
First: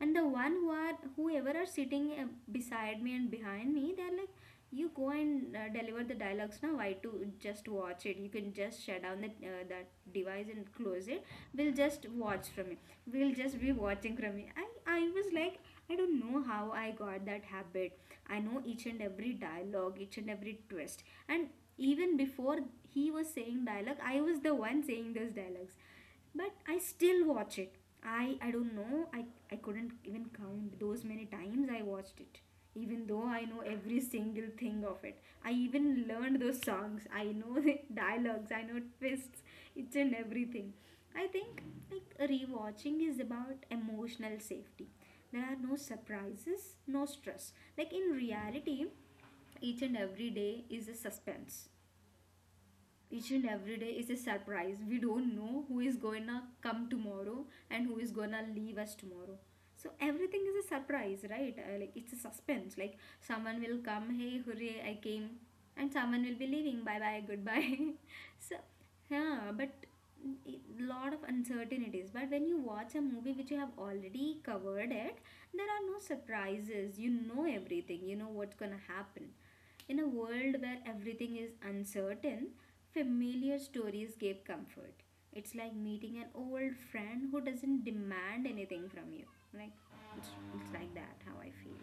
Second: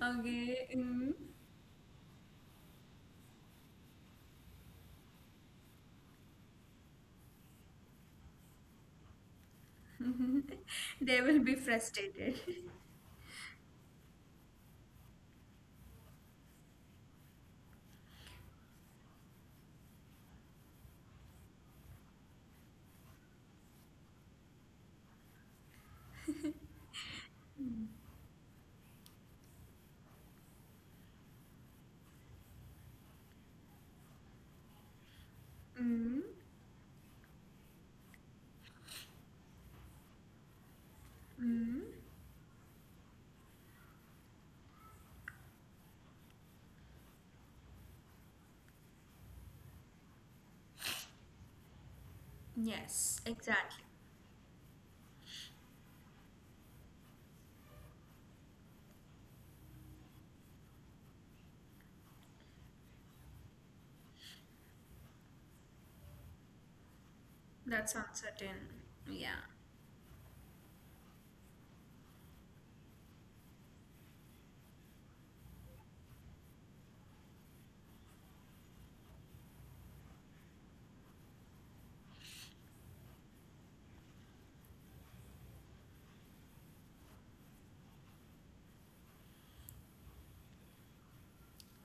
Speaker 1: and the one
Speaker 2: Okay.
Speaker 1: who are
Speaker 2: Mm.
Speaker 1: whoever are sitting uh, beside me and behind me, they're like, you go and uh, deliver the dialogues now. Why to just watch it? You can just shut down that uh, that device and close
Speaker 2: They
Speaker 1: it.
Speaker 2: will be
Speaker 1: We'll just
Speaker 2: frustrated.
Speaker 1: watch from it. We'll just be watching from it. I i was like, I don't know how I got that habit. I know each and every dialogue, each and every twist, and even before he was saying dialogue, I was the one saying those dialogues. But I still watch it. I I don't know. I I couldn't even count those many times I watched it. Even though I know every single thing of it, I even
Speaker 2: Mm.
Speaker 1: learned those songs. I know the dialogues. I know twists, each and everything. I think
Speaker 2: Mm.
Speaker 1: like rewatching is about emotional safety. There are no surprises, no stress. Like in reality, each and every day is a suspense.
Speaker 2: Yes,
Speaker 1: Each and every
Speaker 2: exactly.
Speaker 1: day is a surprise. We don't know who is gonna come tomorrow and who is gonna leave us tomorrow. So everything is a surprise, right? Uh, like it's a suspense. Like someone will come, hey, hooray, I came, and someone will be leaving, bye bye,
Speaker 2: That's
Speaker 1: goodbye. So
Speaker 2: uncertain. Yeah.
Speaker 1: yeah, but it- lot of uncertainties. But when you watch a movie which you have already covered it, there are no surprises. You know everything. You know what's gonna happen. In a world where everything is uncertain, familiar stories gave comfort. It's like meeting an old friend who doesn't demand anything from you. Like, it's, it's like that how I feel.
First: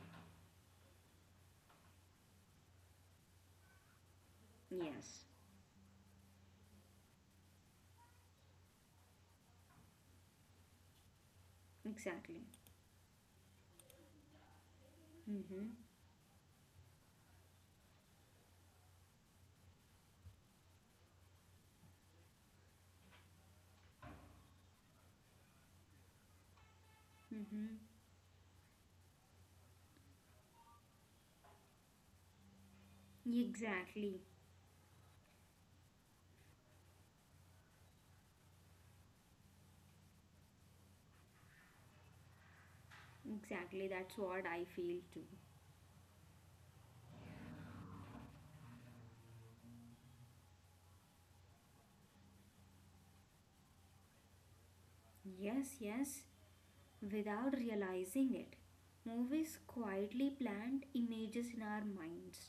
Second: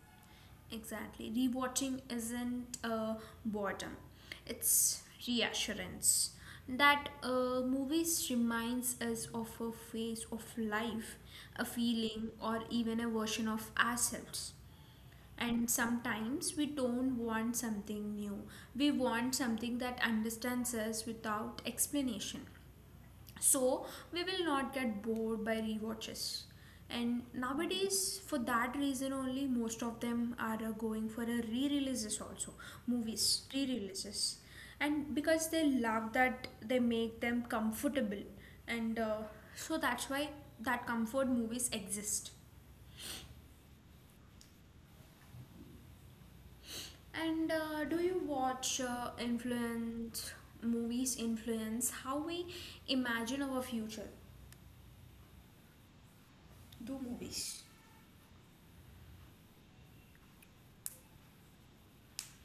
Speaker 2: Exactly. Rewatching isn't uh, boredom, it's
Speaker 1: Yes,
Speaker 2: reassurance. That uh, movies reminds us of a phase of life, a feeling,
Speaker 1: exactly.
Speaker 2: or even a version of ourselves.
Speaker 1: Mm-hmm.
Speaker 2: And sometimes we don't want something new. We want something that understands us without explanation, so we will not get bored by rewatches. And
Speaker 1: Mm-hmm.
Speaker 2: nowadays, for that reason only, most of them are uh, going for a re-releases also, movies
Speaker 1: Exactly.
Speaker 2: re-releases, and because they love that, they make them comfortable. And uh, so that's why that comfort movies exist.
Speaker 1: Exactly. That's what I feel too.
Speaker 2: And uh, do you watch uh, influence, movies influence how we imagine our future,
Speaker 1: Yes, yes.
Speaker 2: do
Speaker 1: Without
Speaker 2: movies?
Speaker 1: realizing it. Movies quietly plant images in our minds,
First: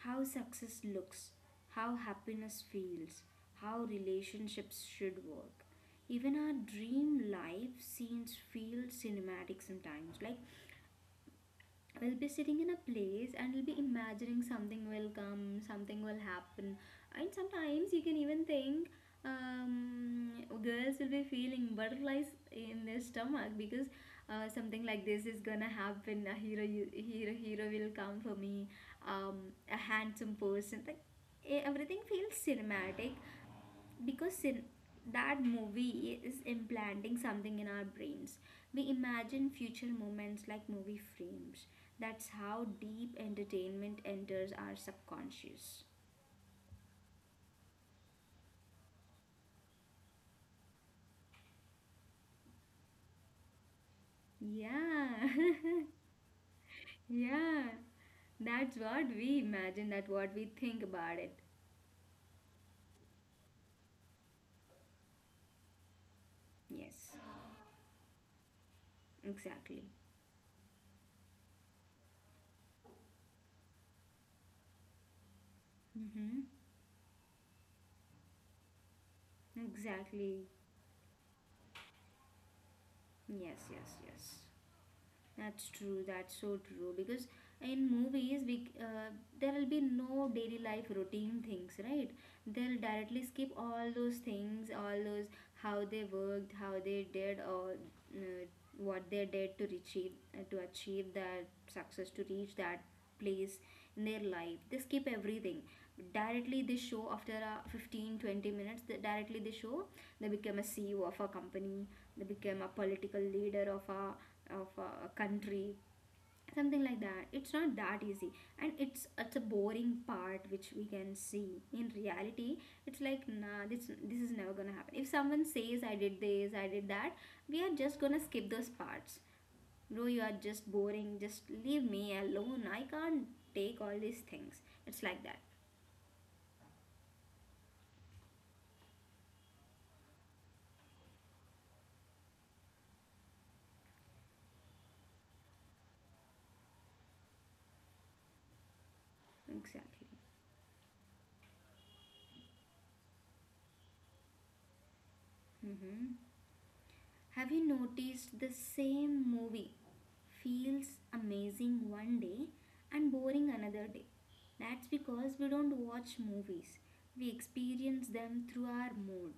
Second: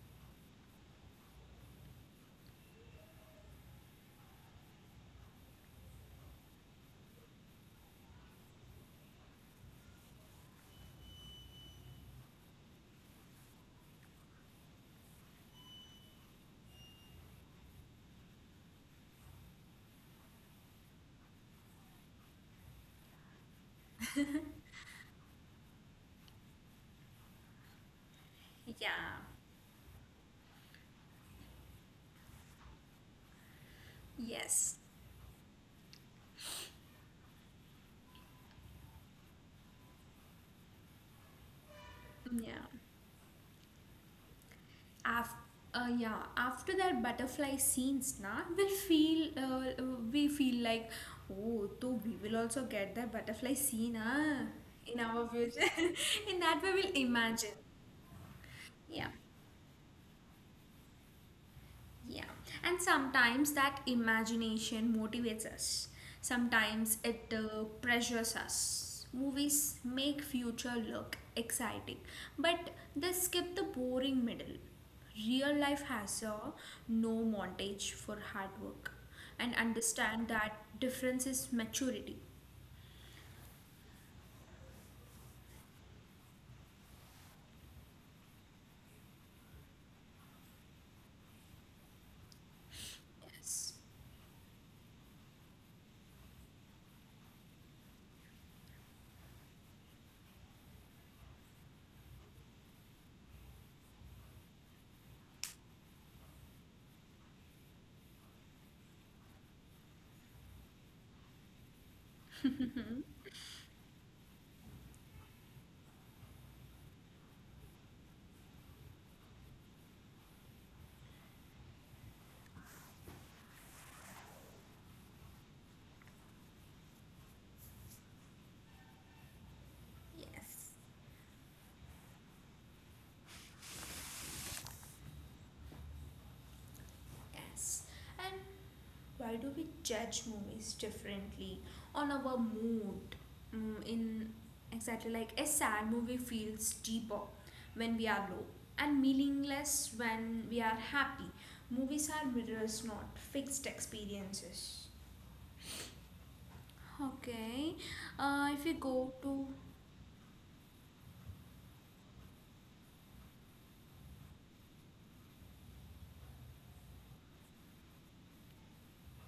Speaker 1: how success looks, how happiness feels, how relationships should work. Even our dream life scenes feel cinematic sometimes, like we'll be sitting in a place and we'll be imagining something will come, something will happen. And sometimes you can even think um, girls will be feeling butterflies in their stomach because uh, something like this is gonna happen. A hero, hero, hero will come for me.
Speaker 2: Yeah,
Speaker 1: Um, a handsome person. Like, e- everything feels cinematic because in
Speaker 2: yes.
Speaker 1: that movie is implanting something in our brains. We imagine future moments like movie frames. That's
Speaker 2: Yeah.
Speaker 1: how deep entertainment enters our
Speaker 2: After
Speaker 1: subconscious.
Speaker 2: uh, yeah, after that butterfly scenes, na, we'll feel uh, we feel like, oh, so we will also get that butterfly scene, ah, in
Speaker 1: Yeah
Speaker 2: our future. In that way, we'll imagine.
Speaker 1: Yeah, that's
Speaker 2: Yeah.
Speaker 1: what we imagine, that what we think about it.
Speaker 2: Yeah, and sometimes that imagination motivates us. Sometimes
Speaker 1: Yes,
Speaker 2: it uh, pressures us. Movies
Speaker 1: exactly.
Speaker 2: make future look exciting, but they skip the boring middle. Real life has
Speaker 1: Mm-hmm.
Speaker 2: a no montage for hard work, and understand
Speaker 1: Exactly.
Speaker 2: that difference is maturity.
Speaker 1: Yes, yes, yes. That's true. That's so true. Because in movies, we uh, there will be no daily life routine things, right? They'll directly skip
Speaker 2: Yes,
Speaker 1: all those things, all those how they worked, how they did, or uh, what they did to achieve, uh, to achieve that success, to reach that place in their life. They skip everything. Directly, they show after uh, fifteen twenty minutes, they, directly they show they become a C E O of a company, they become a political leader of a of a country, something like that. It's not that easy, and it's it's a boring part which we can see in reality. It's like, nah, this this is never gonna happen. If someone says I did this, I did that, we are just gonna skip those parts. Bro, you are just
Speaker 2: yes,
Speaker 1: boring, just leave me alone, I can't take all these things. It's like that.
Speaker 2: yes. And why do we judge movies differently on our mood? Mm, in exactly like a sad movie feels deeper when we are low and meaningless
Speaker 1: Exactly.
Speaker 2: when we are happy. Movies are mirrors, not fixed experiences.
Speaker 1: Have you
Speaker 2: Okay,
Speaker 1: noticed the
Speaker 2: uh, if you go
Speaker 1: same
Speaker 2: to,
Speaker 1: movie feels amazing one day and boring another day? That's because we don't watch movies. We experience them through our mood.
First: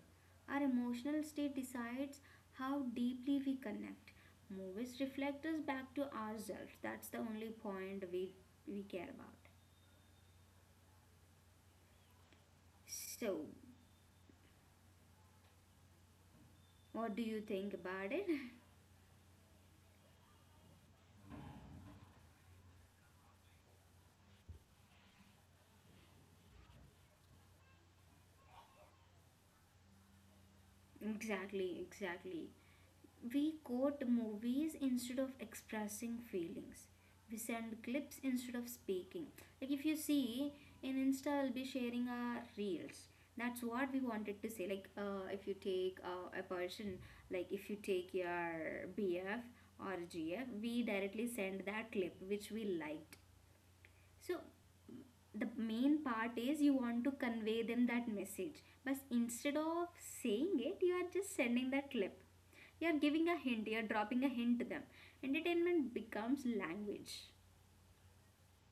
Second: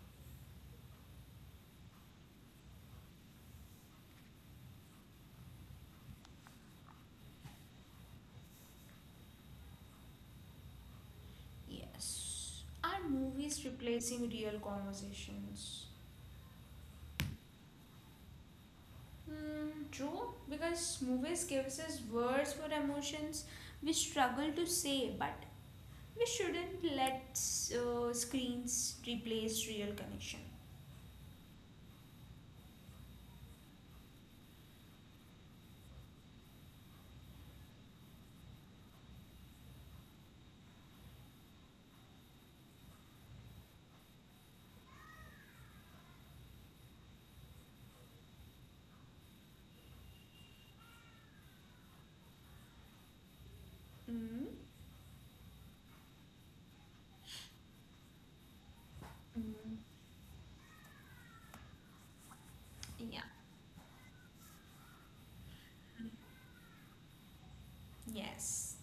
Speaker 1: Our emotional state decides how deeply we connect. Movies reflect us back to ourselves. That's the only point we, we care about.
Speaker 2: yes, are
Speaker 1: So,
Speaker 2: movies replacing real conversations?
Speaker 1: what do you think about it?
Speaker 2: Mm, true, because movies gives us words for emotions we struggle to say, but we shouldn't let uh, screens replace real connection.
Speaker 1: Exactly, exactly. We quote movies instead of expressing feelings. We send clips instead of speaking. Like if you see in Insta, I'll be sharing our reels. That's what we wanted to say. Like uh, if you take uh, a person, like if you take your B F or G F, we directly send that clip which we liked.
Speaker 2: Mm.
Speaker 1: So the main part is you want to convey them that message, but instead
Speaker 2: Mm,
Speaker 1: of saying it, you are just sending that clip. You're
Speaker 2: yeah.
Speaker 1: giving a hint, you're dropping a hint to them. Entertainment becomes language.
Speaker 2: Yes.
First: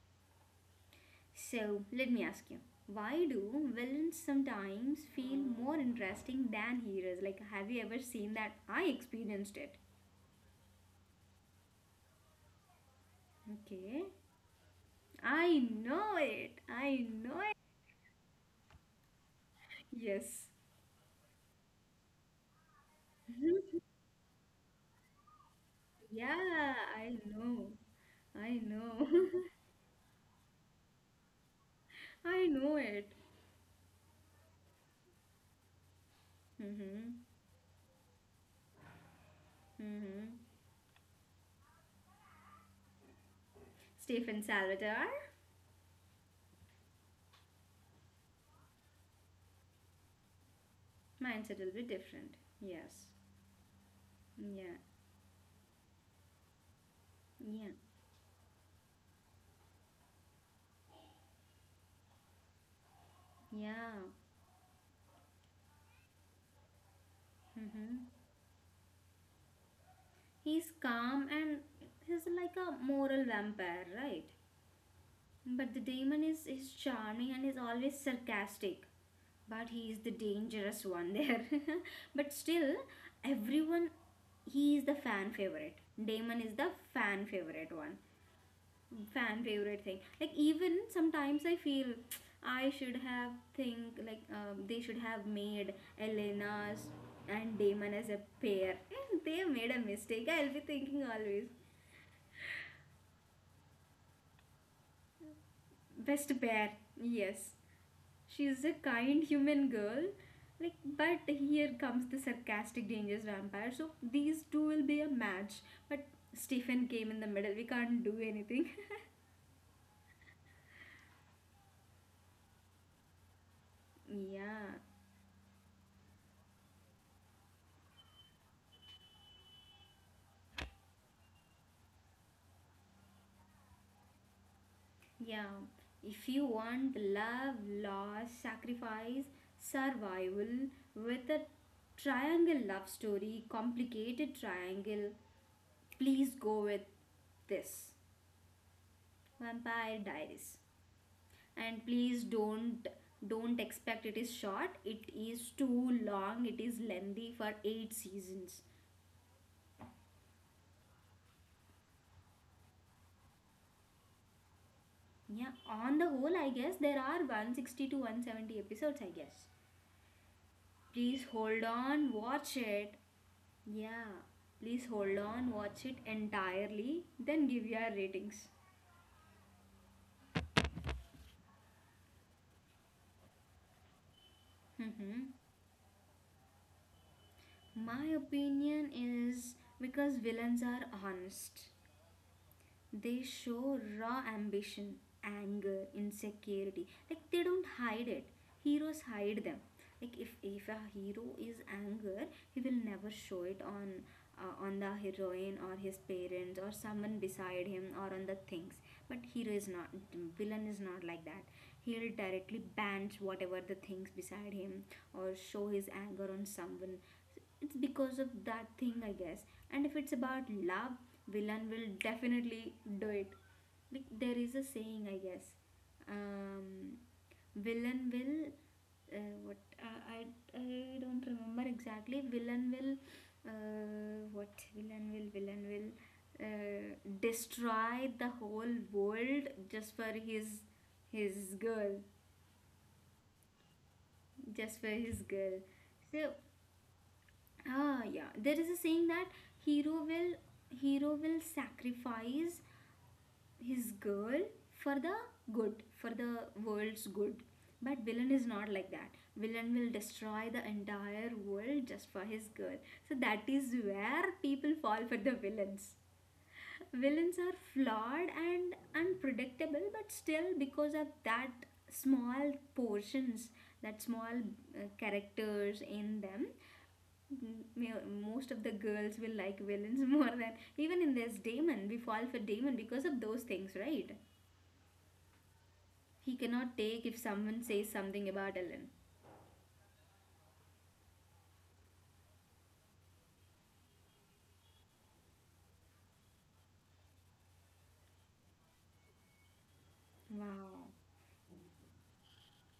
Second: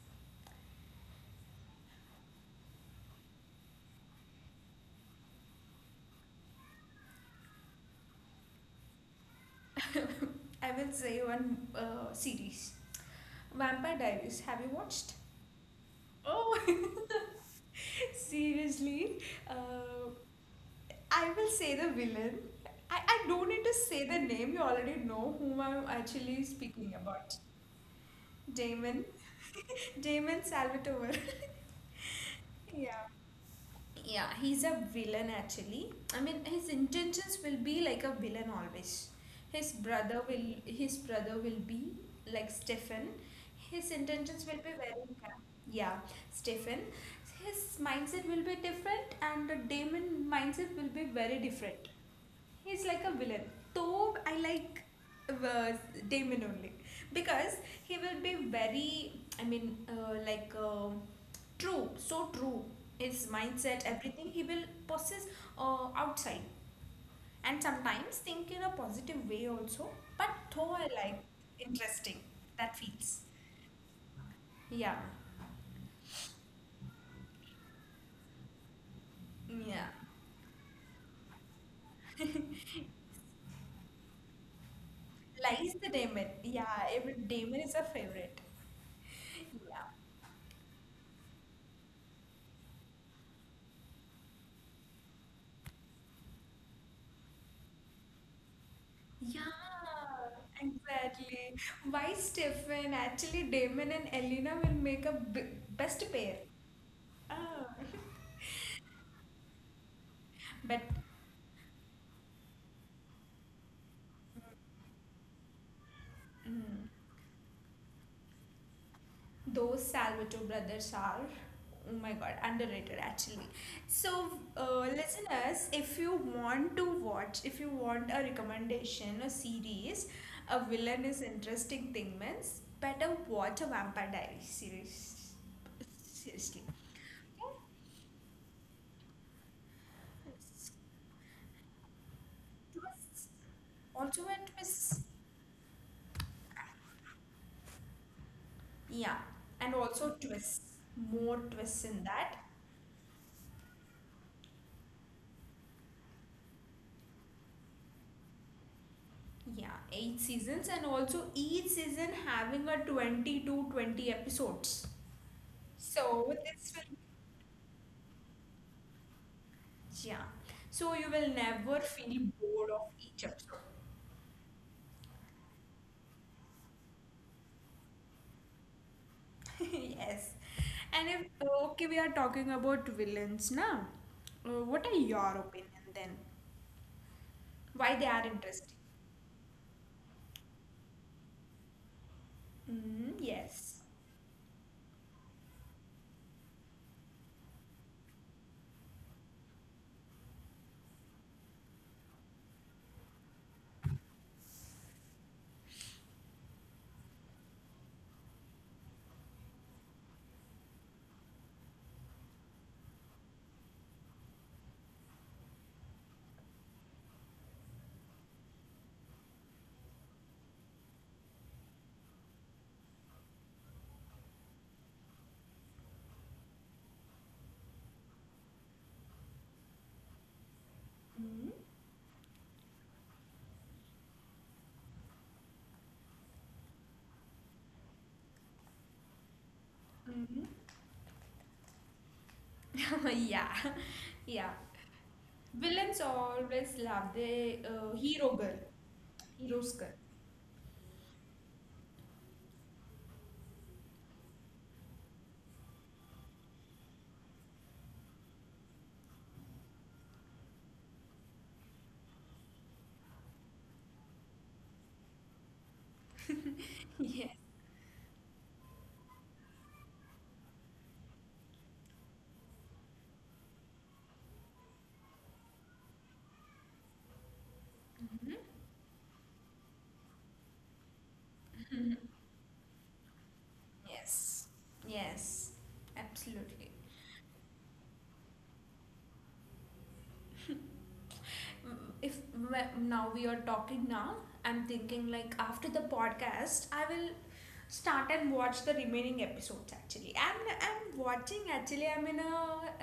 Speaker 1: So, let me ask you, why do villains sometimes feel more interesting than heroes? Like, have you ever seen that? I experienced it.
Speaker 2: I will say one uh, series. Vampire
Speaker 1: Okay.
Speaker 2: Diaries. Have you watched?
Speaker 1: I know it.
Speaker 2: Oh,
Speaker 1: I know it.
Speaker 2: seriously? Uh,
Speaker 1: Yes.
Speaker 2: I will say the villain. I, I don't need to say the name. You already know whom I'm actually
Speaker 1: Yeah,
Speaker 2: speaking
Speaker 1: I
Speaker 2: about.
Speaker 1: know. I know.
Speaker 2: Damon. Damon Salvatore.
Speaker 1: I know it.
Speaker 2: Yeah, he's a villain actually. I mean, his
Speaker 1: Mm-hmm.
Speaker 2: intentions will be like a villain always. His
Speaker 1: Mm-hmm.
Speaker 2: brother will his brother will be like Stefan. His
Speaker 1: Stephen
Speaker 2: intentions will be
Speaker 1: Salvador.
Speaker 2: very, yeah, Stefan. His mindset will be different, and the Damon mindset will be very
Speaker 1: Mine's a little bit
Speaker 2: different.
Speaker 1: different.
Speaker 2: He's like
Speaker 1: Yes.
Speaker 2: a villain. Though I
Speaker 1: Yeah.
Speaker 2: like uh, Damon only because
Speaker 1: Yeah.
Speaker 2: he will be very. I mean, uh, like. Uh, True, so true. His
Speaker 1: Yeah.
Speaker 2: mindset, everything he will possess uh, outside. And
Speaker 1: Hmm.
Speaker 2: sometimes think in a positive way also. But
Speaker 1: He's
Speaker 2: though I like
Speaker 1: calm, and
Speaker 2: interesting,
Speaker 1: he's like a
Speaker 2: that feels.
Speaker 1: moral vampire, right?
Speaker 2: Yeah,
Speaker 1: But the demon is, is charming and is always sarcastic. But
Speaker 2: yeah.
Speaker 1: he is the dangerous one there. But still, everyone, he is the fan
Speaker 2: Lies
Speaker 1: favorite.
Speaker 2: the Damon.
Speaker 1: Damon is
Speaker 2: Yeah,
Speaker 1: the
Speaker 2: every
Speaker 1: fan
Speaker 2: Damon
Speaker 1: favorite
Speaker 2: is a
Speaker 1: one.
Speaker 2: favorite.
Speaker 1: Fan favorite
Speaker 2: Yeah.
Speaker 1: thing, like, even sometimes I feel I should have think like, um, they should have made Elena's and Damon as a pair. They
Speaker 2: Yeah,
Speaker 1: made a mistake, I'll be thinking always.
Speaker 2: exactly. Why Stefan? Actually, Damon and Elena will make a b best
Speaker 1: Best
Speaker 2: pair.
Speaker 1: pair, yes.
Speaker 2: Ah.
Speaker 1: She's a kind human girl, like,
Speaker 2: But
Speaker 1: but here comes the sarcastic dangerous vampire, so these two will be a match. But
Speaker 2: mm,
Speaker 1: Stephen came in the middle, we can't do anything.
Speaker 2: those Salvatore brothers are, oh my god, underrated actually. So,
Speaker 1: Yeah.
Speaker 2: uh, listeners, if you want to watch, if you want a recommendation, a series, a villain is interesting thing means, better watch a Vampire Diaries series.
Speaker 1: Yeah, if you
Speaker 2: Seriously.
Speaker 1: want
Speaker 2: Okay?
Speaker 1: love, loss, sacrifice, survival
Speaker 2: Twists.
Speaker 1: with a triangle love story,
Speaker 2: Also,
Speaker 1: complicated
Speaker 2: a twist.
Speaker 1: triangle, please go with this
Speaker 2: Yeah, and
Speaker 1: Vampire
Speaker 2: also
Speaker 1: Diaries.
Speaker 2: twists. More
Speaker 1: And
Speaker 2: twists in
Speaker 1: please
Speaker 2: that.
Speaker 1: don't don't expect it is short. It is too long. It is lengthy for eight seasons.
Speaker 2: Yeah, eight seasons, and also each season having a twenty to twenty episodes.
Speaker 1: Yeah, on the
Speaker 2: So
Speaker 1: whole, I
Speaker 2: this
Speaker 1: guess
Speaker 2: will,
Speaker 1: there are one hundred sixty to one hundred seventy episodes, I guess.
Speaker 2: yeah, so you
Speaker 1: Please
Speaker 2: will
Speaker 1: hold
Speaker 2: never
Speaker 1: on,
Speaker 2: feel
Speaker 1: watch
Speaker 2: bored of
Speaker 1: it.
Speaker 2: each episode.
Speaker 1: Yeah, please hold on, watch it entirely, then give your ratings.
Speaker 2: Yes. And if, okay, we are talking about villains now. Uh, what are your opinion then? Why
Speaker 1: My
Speaker 2: they are interesting?
Speaker 1: opinion is because villains are honest.
Speaker 2: Mm,
Speaker 1: They show
Speaker 2: yes.
Speaker 1: raw ambition, anger, insecurity. Like, they don't hide it. Heroes hide them. Like, if if a hero is anger, he will never show it on uh, on the heroine or his parents or someone beside him or on the things. But hero is not, villain is not like that. He'll directly bans whatever the things beside him or show his anger on someone. It's because of that thing, I guess. And if it's about love, villain will definitely do it. Like, there is a saying, I guess, um villain will, uh, what uh, i i don't
Speaker 2: Mm,
Speaker 1: remember exactly. Villain will, uh, what villain will villain will, uh, destroy the whole world just for his
Speaker 2: mm.
Speaker 1: his girl,
Speaker 2: Yeah, yeah.
Speaker 1: just for his girl.
Speaker 2: Villains
Speaker 1: So,
Speaker 2: always love the uh,
Speaker 1: ah, yeah.
Speaker 2: hero
Speaker 1: There
Speaker 2: girl,
Speaker 1: is a saying that
Speaker 2: hero's
Speaker 1: hero
Speaker 2: girl.
Speaker 1: will hero will sacrifice his girl for the good, for the world's good. But villain is not like that. Villain will destroy the entire world just for his girl. So that is where people fall for the villains.
Speaker 2: Yes,
Speaker 1: Villains are flawed and unpredictable, but still because of that small portions, that small uh, characters in them, M- ma- most of the girls will like villains more than, even in this Damon. We fall for Damon because of those things, right?
Speaker 2: yes, yes,
Speaker 1: He
Speaker 2: absolutely.
Speaker 1: cannot take if someone says something about Ellen.
Speaker 2: Mm, if wh- now we are talking now, I'm thinking like after the podcast, I will start and watch the remaining episodes actually. I'm
Speaker 1: Wow.
Speaker 2: I'm watching actually. I'm in a,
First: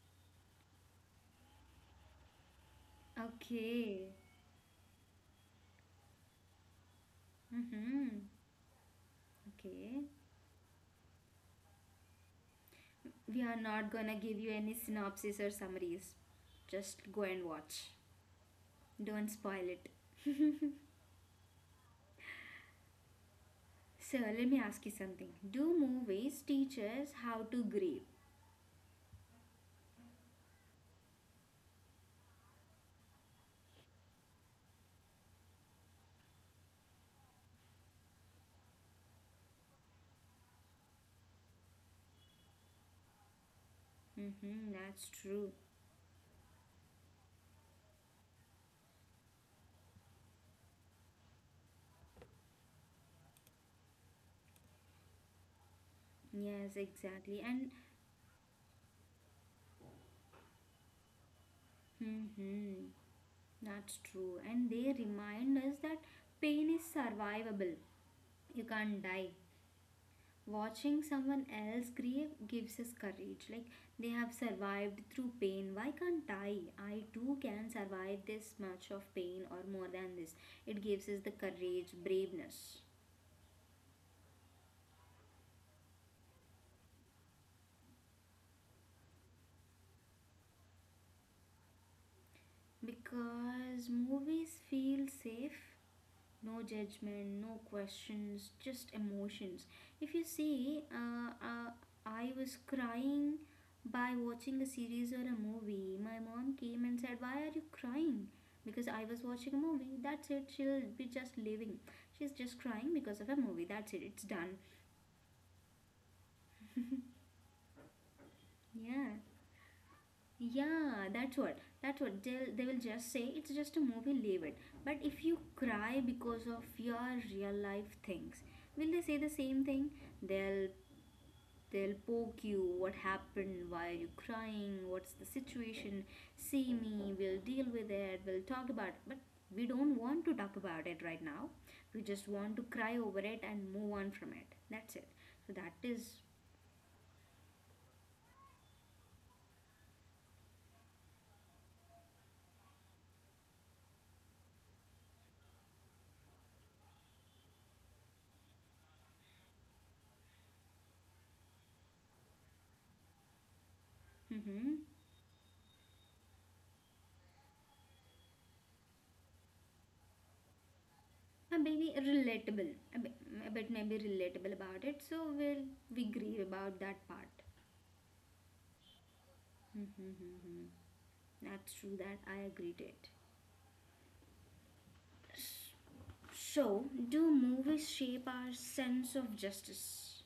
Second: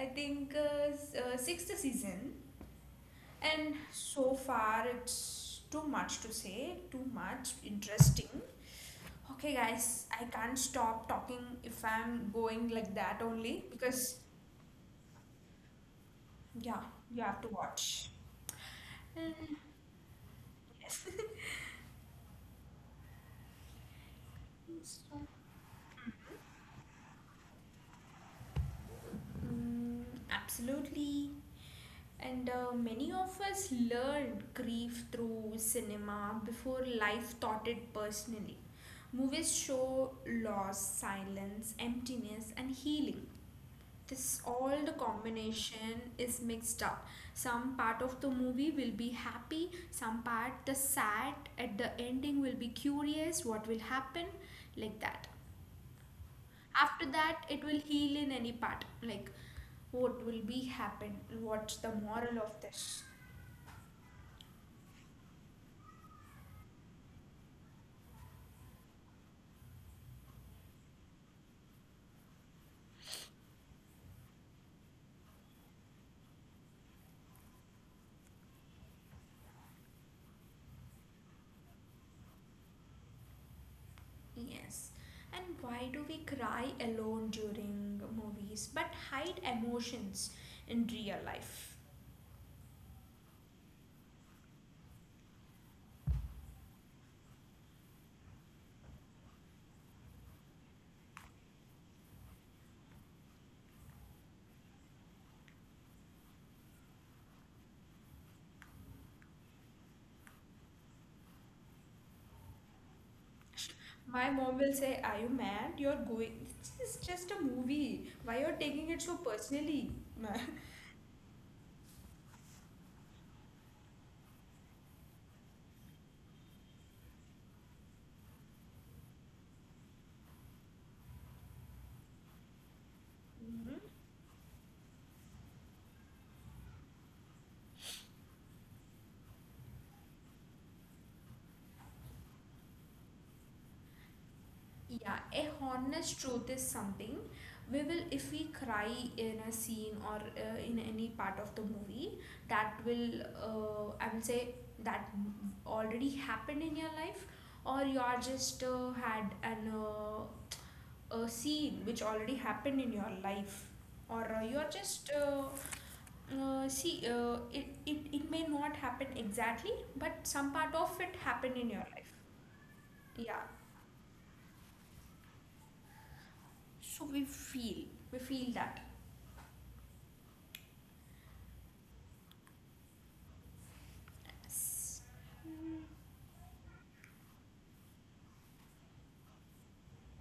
Speaker 2: I think uh, s- uh, sixth season, and
Speaker 1: Okay.
Speaker 2: so far it's too much to say, too much
Speaker 1: Mm-hmm.
Speaker 2: interesting. Okay,
Speaker 1: Okay.
Speaker 2: guys, I can't stop talking if I'm going like that
Speaker 1: We are
Speaker 2: only
Speaker 1: not gonna
Speaker 2: because,
Speaker 1: give you any synopsis or summaries.
Speaker 2: yeah,
Speaker 1: Just
Speaker 2: you
Speaker 1: go
Speaker 2: have
Speaker 1: and
Speaker 2: to
Speaker 1: watch.
Speaker 2: watch.
Speaker 1: Don't
Speaker 2: Uh,
Speaker 1: spoil it.
Speaker 2: yes.
Speaker 1: So let me ask you
Speaker 2: So,
Speaker 1: something. Do movies teach us how to grieve?
Speaker 2: mm, absolutely. And uh, many of us learned grief through cinema before life taught it personally. Movies show loss, silence, emptiness, and healing. This
Speaker 1: Mm-hmm.
Speaker 2: all the
Speaker 1: That's true.
Speaker 2: combination is mixed up. Some part of the movie will be happy, some part the sad. At the ending will be curious what will happen, like that.
Speaker 1: Yes,
Speaker 2: After
Speaker 1: exactly.
Speaker 2: that it
Speaker 1: And
Speaker 2: will heal in any part, like what will be happen, what's the moral of this?
Speaker 1: mm-hmm. That's true. And they remind us that pain is survivable. You can't die. Watching someone else grieve gives us courage. Like, they have survived through pain. Why can't I? I too can survive this much of pain or more than this. It gives us the courage, braveness.
Speaker 2: Yes. And why do we cry alone during movies but hide emotions in real life?
Speaker 1: Because movies feel safe, no judgment, no questions, just emotions. If you see, uh, uh, I was crying by watching a series or a movie. My mom came and said, "Why are you crying?" Because I was watching a movie. That's it. She'll be just leaving. She's just crying because of a movie. That's it. It's
Speaker 2: My
Speaker 1: done.
Speaker 2: mom will say, are you mad, you're going, this is just a movie, why you're taking it
Speaker 1: Yeah.
Speaker 2: so personally?
Speaker 1: Yeah, that's what. That's what they'll, they will just say, it's just a movie, leave it. But if you cry because of your real life things, will they say the same thing? They'll They'll poke you. What happened? Why are you crying? What's the situation? See me. We'll deal with it. We'll talk about it. But we don't want to talk about it right now. We just want to cry over it and move on from it. That's it.
Speaker 2: Yeah, a
Speaker 1: So that is,
Speaker 2: honest truth is something we will, if we cry in a scene or uh, in any part of the movie, that will, uh, I will say, that m- already happened in your life, or you are just uh, had an uh, a scene which already happened in your life, or uh, you are
Speaker 1: mm-hmm,
Speaker 2: just. Uh, uh, see, uh, it, it, it may not happen exactly, but some part of it
Speaker 1: a
Speaker 2: happened in your
Speaker 1: maybe
Speaker 2: life.
Speaker 1: relatable. A bit,
Speaker 2: Yeah,
Speaker 1: a bit maybe relatable about it. So we'll we grieve about that
Speaker 2: so
Speaker 1: part.
Speaker 2: we feel, we feel that.
Speaker 1: Mm-hmm. That's true. That I agree to it. So, do movies shape our sense of justice?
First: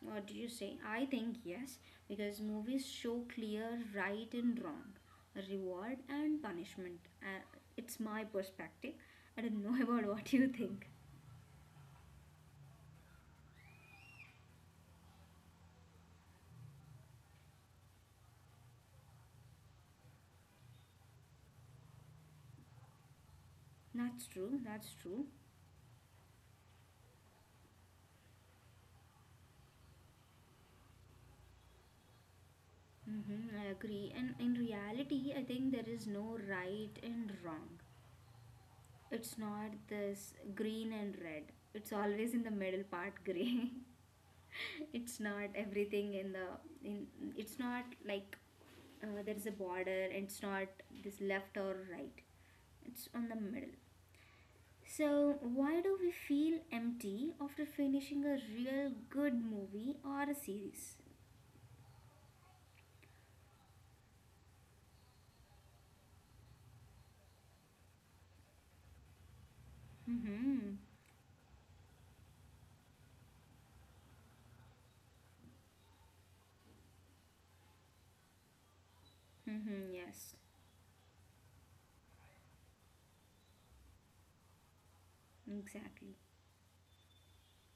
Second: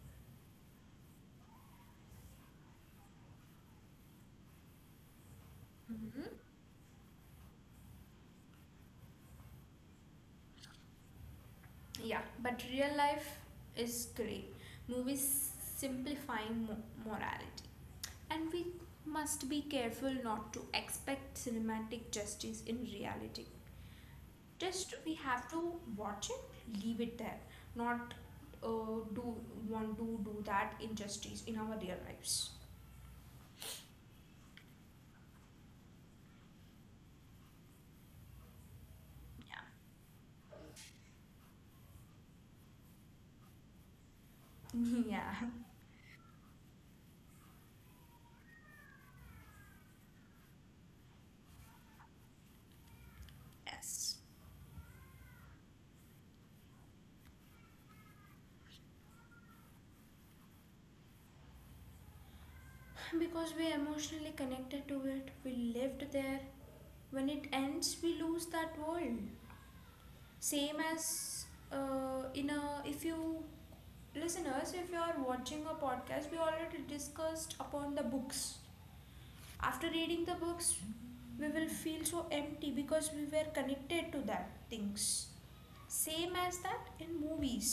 Speaker 1: What do you say? I think yes, because movies show clear right and wrong, reward
Speaker 2: Mhm.
Speaker 1: and punishment. Uh, it's my perspective. I don't know about what you think.
Speaker 2: Yeah, but real life is great. Movies simplifying mo- morality. And we must be careful not to expect cinematic justice in reality.
Speaker 1: That's true,
Speaker 2: Just
Speaker 1: that's
Speaker 2: we
Speaker 1: true.
Speaker 2: have to watch it, leave it there, not uh, do want to do that injustice in our real lives.
Speaker 1: Hmm. I agree. And in reality, I think there is no right and wrong. It's
Speaker 2: Yeah.
Speaker 1: not this green and red, it's always in the middle part gray. It's
Speaker 2: Yeah.
Speaker 1: not everything in the in it's not like, uh, there is a border, and it's not this left or right, it's on the middle.
Speaker 2: Yes.
Speaker 1: So why do we feel empty after finishing a real good movie or a series?
Speaker 2: Because we're emotionally connected to it, we lived there, when it ends we lose that world,
Speaker 1: Mm-hmm.
Speaker 2: same as uh, in a, if you listeners, if you are watching a podcast, we already discussed upon the books. After
Speaker 1: Mm-hmm.
Speaker 2: reading
Speaker 1: Yes.
Speaker 2: the books, we will feel so empty because we were connected to that things.
Speaker 1: Exactly,
Speaker 2: Same as that in movies,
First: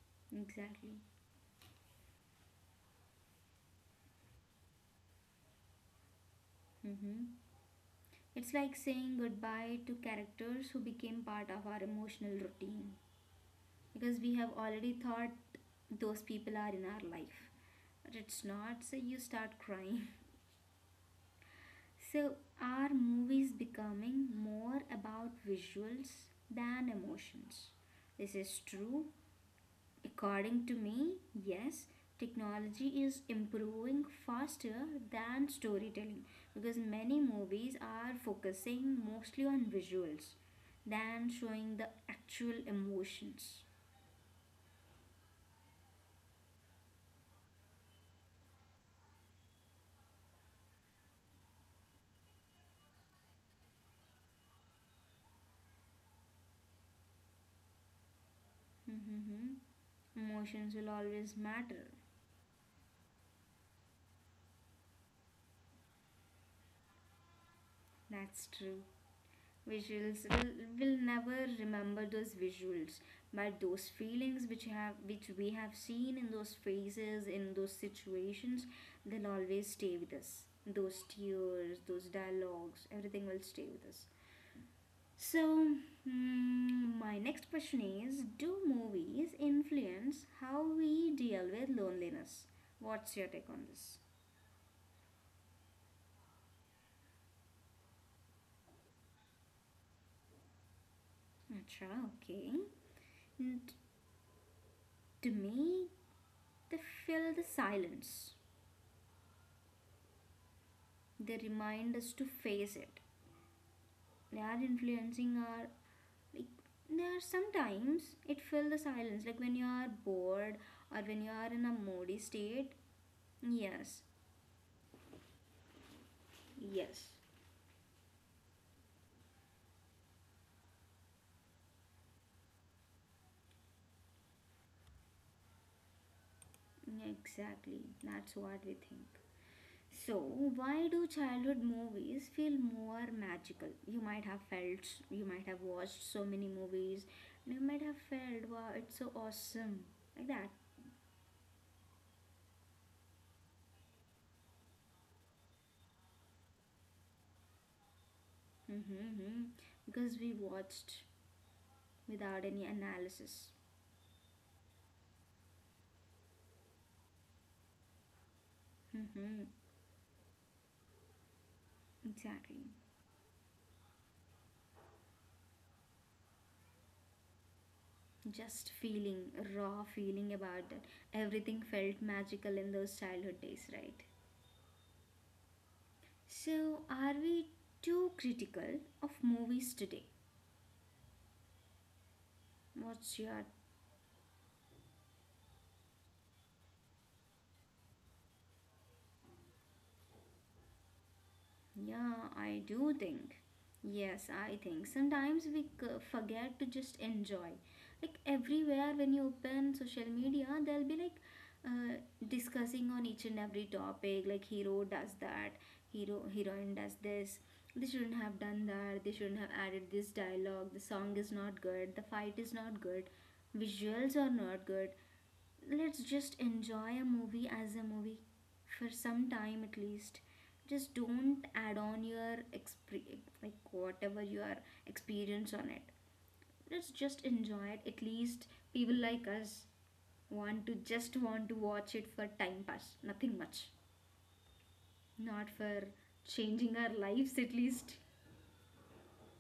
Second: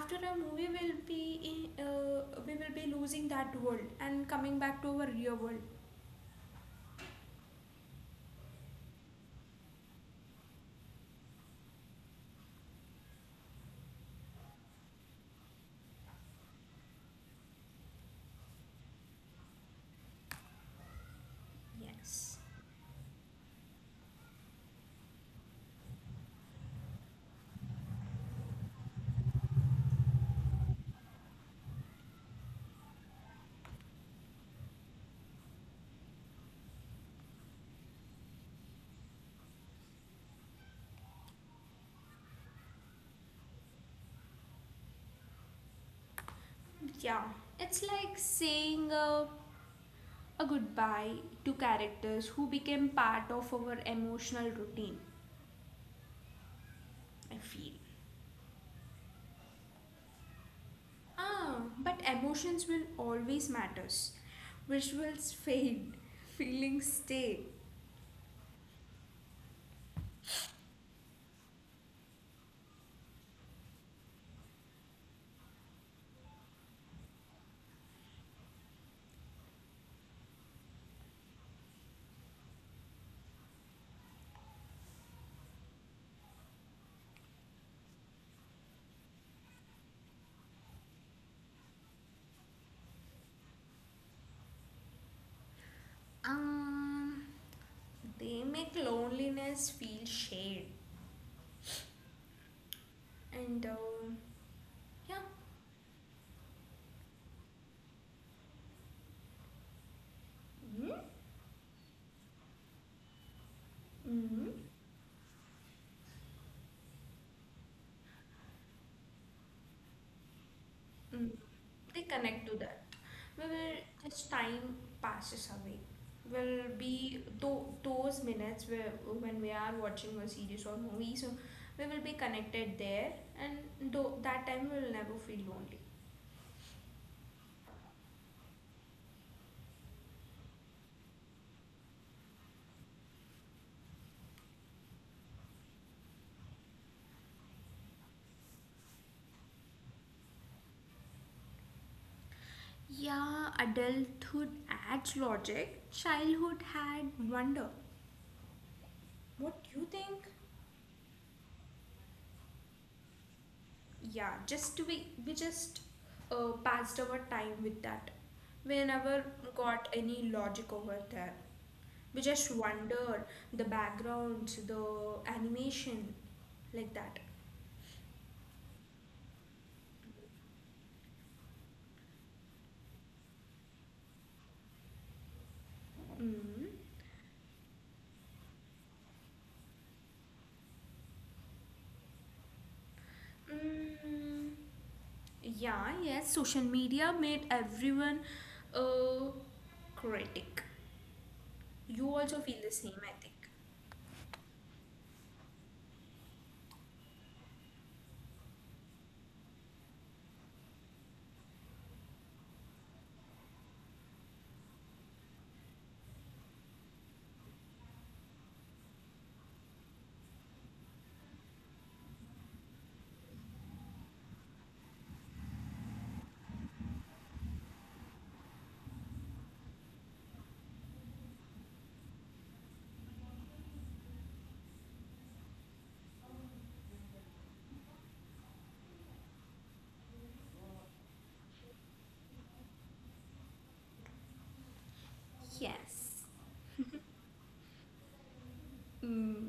Speaker 2: after a movie will
Speaker 1: exactly.
Speaker 2: be in, uh, we will be losing that world and coming back to our real world.
Speaker 1: Mm-hmm. It's like saying goodbye to characters who became part of our emotional routine, because we have already thought those people are in our life, but it's not, so you start crying. So,
Speaker 2: Yes.
Speaker 1: are movies becoming more about visuals than emotions? This is true. According to me, yes, technology is improving faster than storytelling, because many movies are focusing mostly on visuals than showing the actual emotions.
Speaker 2: Yeah, it's like seeing a a goodbye to characters who became part of our emotional routine, I feel.
Speaker 1: Mm-hmm. Emotions will always
Speaker 2: Ah,
Speaker 1: matter.
Speaker 2: but emotions will always matters. Visuals fade, feelings stay.
Speaker 1: That's true. Visuals will will never remember those visuals, but those feelings which have, which we have seen in those phases, in those situations, they'll always stay with us. Those tears, those dialogues, everything will stay with us. So, mm, my next question is, do movies influence how we deal with loneliness? What's your take on this?
Speaker 2: um they make loneliness feel shade,
Speaker 1: Achha, okay.
Speaker 2: and
Speaker 1: And
Speaker 2: uh, yeah.
Speaker 1: to me, they fill the silence,
Speaker 2: Mm-hmm.
Speaker 1: they remind us to face it, they
Speaker 2: Mm-hmm.
Speaker 1: are influencing our, like, there are sometimes it fill the silence, like when you are bored or when
Speaker 2: Mm,
Speaker 1: you are in a
Speaker 2: they
Speaker 1: moody
Speaker 2: connect to
Speaker 1: state.
Speaker 2: that. We will,
Speaker 1: Yes.
Speaker 2: as time passes away, will
Speaker 1: Yes,
Speaker 2: be tho- those minutes where, when we are watching a series or movie, so we will be connected there, and though that time we will never feel lonely.
Speaker 1: exactly, that's what we think. So why do childhood movies feel more magical? You might have felt, you might have watched so many movies and you might have felt, wow, it's so awesome. Like that.
Speaker 2: Yeah, adulthood adds logic. Childhood had wonder.
Speaker 1: Mm-hmm, mm-hmm.
Speaker 2: What do you
Speaker 1: Because
Speaker 2: think?
Speaker 1: we watched without any analysis.
Speaker 2: Yeah, just we we just uh, passed our time with that, we never
Speaker 1: Mm-hmm,
Speaker 2: got any logic over there, we just
Speaker 1: exactly.
Speaker 2: wondered, the background, the animation, like that.
Speaker 1: Just feeling, raw feeling about that. Everything felt magical in those childhood days, right?
Speaker 2: Mm.
Speaker 1: So, are we too critical of movies today? What's your,
Speaker 2: Mm, yeah, yes, social media made everyone a critic, you
Speaker 1: yeah,
Speaker 2: also feel
Speaker 1: I
Speaker 2: the
Speaker 1: do
Speaker 2: same I
Speaker 1: think.
Speaker 2: think.
Speaker 1: Yes, I think. Sometimes we c- forget to just enjoy. Like everywhere, when you open social media, they'll be like, uh, discussing on each and every topic. Like hero does that, hero heroine does this. They shouldn't have done that. They shouldn't have added this dialogue. The song is not good. The fight is not good. Visuals are not good. Let's just enjoy a movie as a movie for some time at least. Just don't add on your exp- like whatever your experience on it, let's just enjoy it at least. People like us want to just want to watch it for time pass, nothing much. Not for
Speaker 2: Yes.
Speaker 1: changing our lives at least.
Speaker 2: Mm.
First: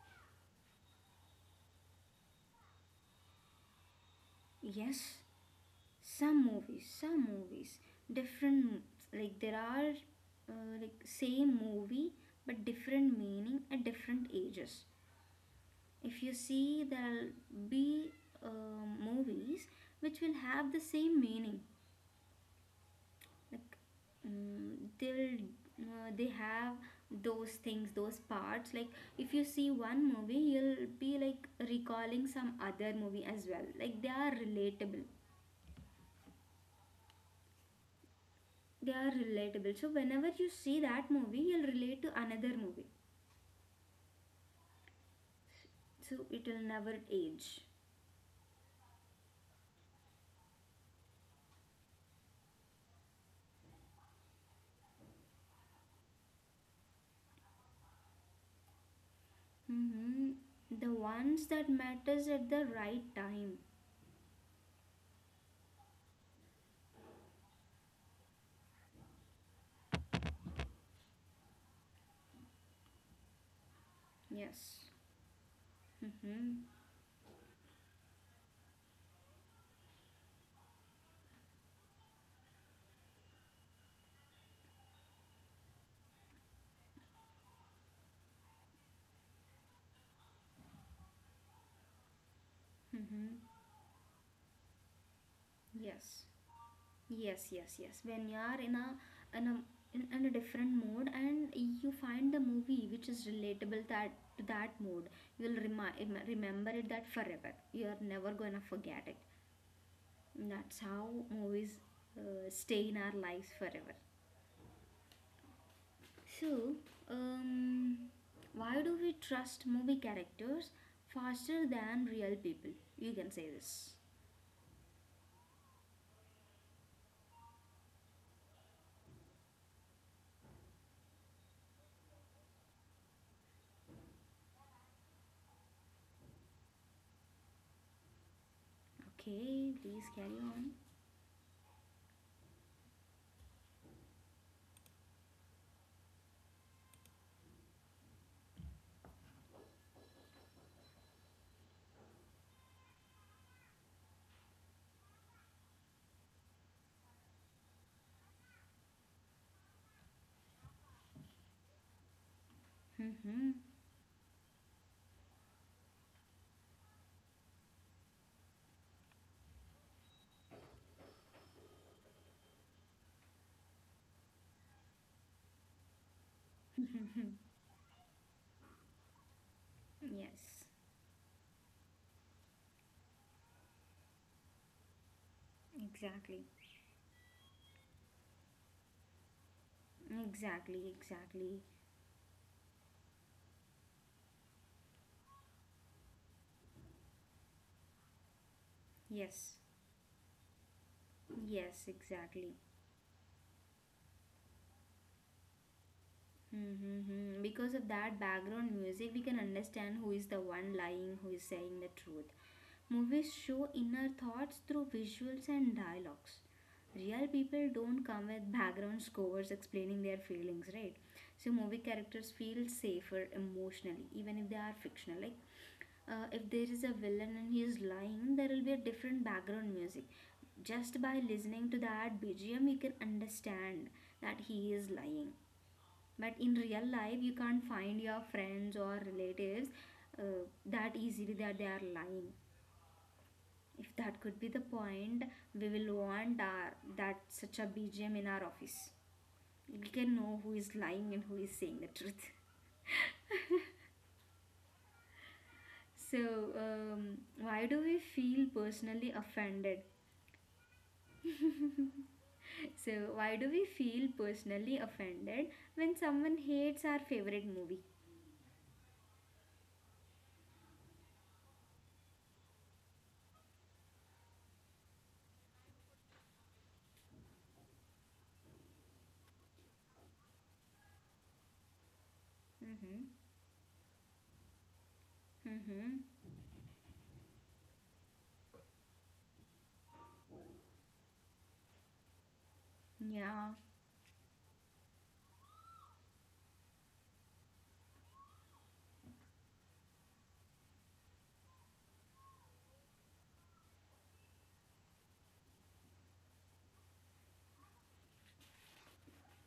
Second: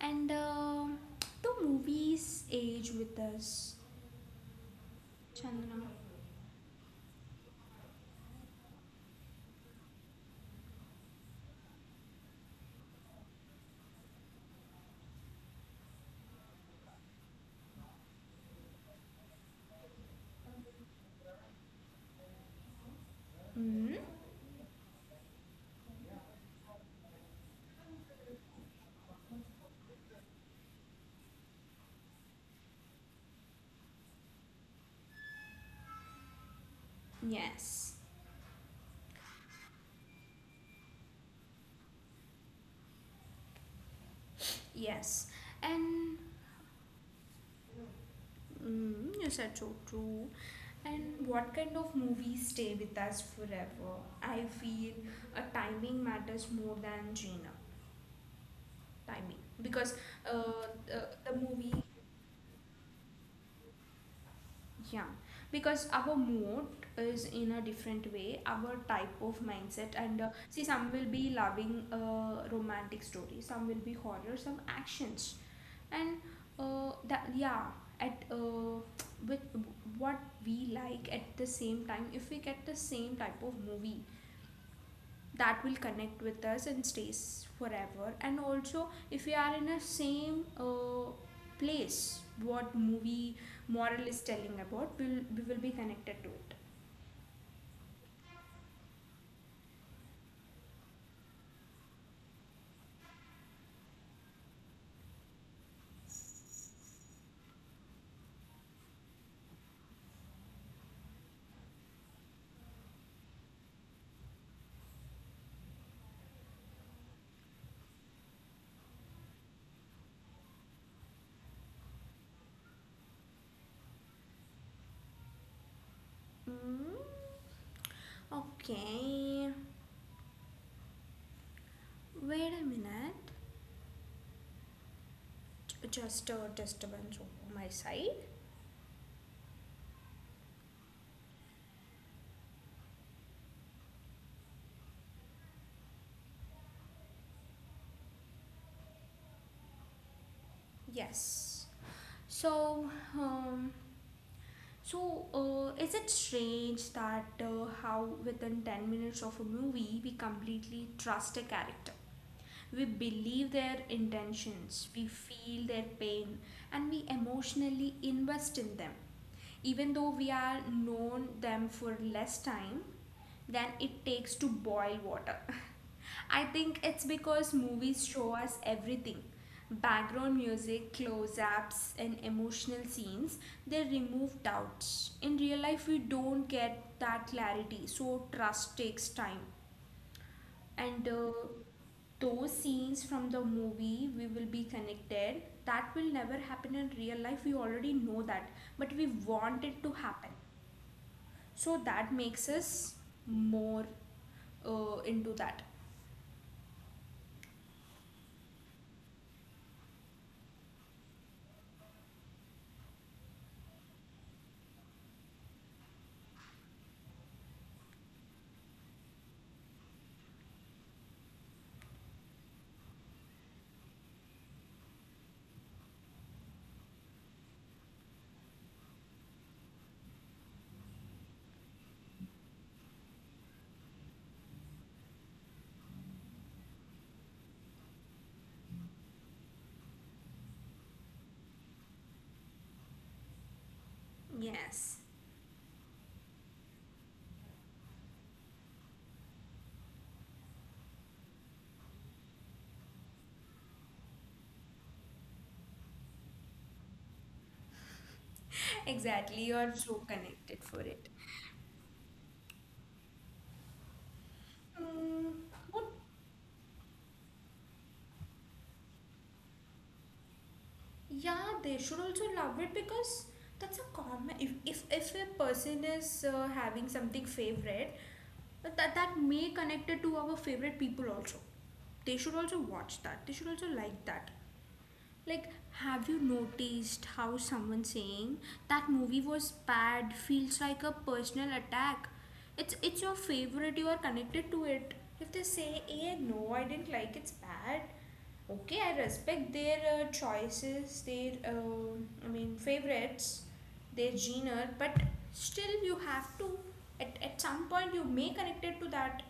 Speaker 2: And uh, do movies age with us,
Speaker 1: Yes,
Speaker 2: Chandana?
Speaker 1: some movies, some movies different. Like there are, uh, like same movie but different meaning at different ages. If you see, there'll be uh, movies which will have the same meaning, like,
Speaker 2: Mm,
Speaker 1: mm, they'll uh, they have those things, those parts. Like if you see one movie, you'll be like recalling some other movie as well, like they are relatable.
Speaker 2: yes,
Speaker 1: They are relatable. So whenever you see that movie, you'll relate to another movie.
Speaker 2: yes. And
Speaker 1: So it will never age.
Speaker 2: mm, you said so true. And what kind of movies stay with us forever? I feel a timing matters more than genre. Timing, because
Speaker 1: Hmm.
Speaker 2: uh,
Speaker 1: The
Speaker 2: the, the
Speaker 1: ones that
Speaker 2: movie,
Speaker 1: matters at the right time.
Speaker 2: yeah, because our mood is in a different way, our type of mindset, and uh, see, some will be loving uh, romantic story, some will be horror, some
Speaker 1: Yes.
Speaker 2: actions, and
Speaker 1: Mm-hmm.
Speaker 2: uh, that, yeah, at uh, with what we like at the same time, if we get the same type of movie, that will connect with us and stays forever. And also, if we are in a same uh, place, what
Speaker 1: Mm-hmm.
Speaker 2: movie moral is telling about, we will we will be
Speaker 1: Yes.
Speaker 2: connected to it.
Speaker 1: Yes. Yes. Yes. When you are in a in a in, in a different mode and you find the movie which is relatable that to that mode, you'll remi- remember it that forever. You are never gonna forget it. That's how movies uh, stay in our lives forever. So, um, why do we trust movie characters faster than real people? You can say this.
Speaker 2: Mm, okay, wait a minute. J- just a disturbance over my side.
Speaker 1: Okay, please carry on.
Speaker 2: Yes. So um so uh, is it strange that uh, how within ten minutes of a movie we completely trust a character? We
Speaker 1: Mm-hmm.
Speaker 2: believe their intentions, we feel their pain, and we emotionally invest in them. Even though we are known them for less time than it takes to boil water. I think it's because movies show us everything. Background
Speaker 1: Yes,
Speaker 2: music, close ups, and emotional scenes, they remove doubts. In real life, we
Speaker 1: exactly.
Speaker 2: don't get that clarity, so trust takes time.
Speaker 1: Exactly,
Speaker 2: And uh,
Speaker 1: exactly.
Speaker 2: those scenes from the movie we will be connected, that will never happen in real life, we already know that, but we
Speaker 1: Yes,
Speaker 2: want it to happen,
Speaker 1: yes,
Speaker 2: so that
Speaker 1: exactly.
Speaker 2: makes us more uh, into that.
Speaker 1: Mm-hmm. Because of that background music, we can understand who is the one lying, who is saying the truth. Movies show inner thoughts through visuals and dialogues. Real people don't come with background scores explaining their feelings, right? So movie characters feel safer emotionally, even if they are fictional. Like uh, if there is a villain and he is lying, there will be a different background music. Just by listening to that B G M, you can understand that he is lying. But in real life, you can't find your friends or relatives uh, that easily that they are lying. If that could be the
Speaker 2: Yes.
Speaker 1: point, we will want our, that such a B G M in our office. We can know who is lying and who is saying the truth. So, um, why do we feel personally
Speaker 2: Exactly,
Speaker 1: offended?
Speaker 2: you're so connected for it.
Speaker 1: So, why do we feel personally offended
Speaker 2: Mm,
Speaker 1: when
Speaker 2: what.
Speaker 1: someone hates our favorite movie?
Speaker 2: Yeah, they should also love it, because that's a common. If if, if a person is uh, having something favorite, uh, that that may connect it to our favorite people also. They should also
Speaker 1: Mm-hmm.
Speaker 2: watch that. They should also like that. Like,
Speaker 1: Mm-hmm.
Speaker 2: have you noticed how someone saying that movie was bad feels like a personal attack? It's it's your
Speaker 1: Yeah.
Speaker 2: favorite. You are connected to it. If they say, "Hey, no, I didn't like. It's bad." Okay, I respect their uh, choices, their um I mean favorites, their genre, but still you have to, at, at some point, you may connect it to that.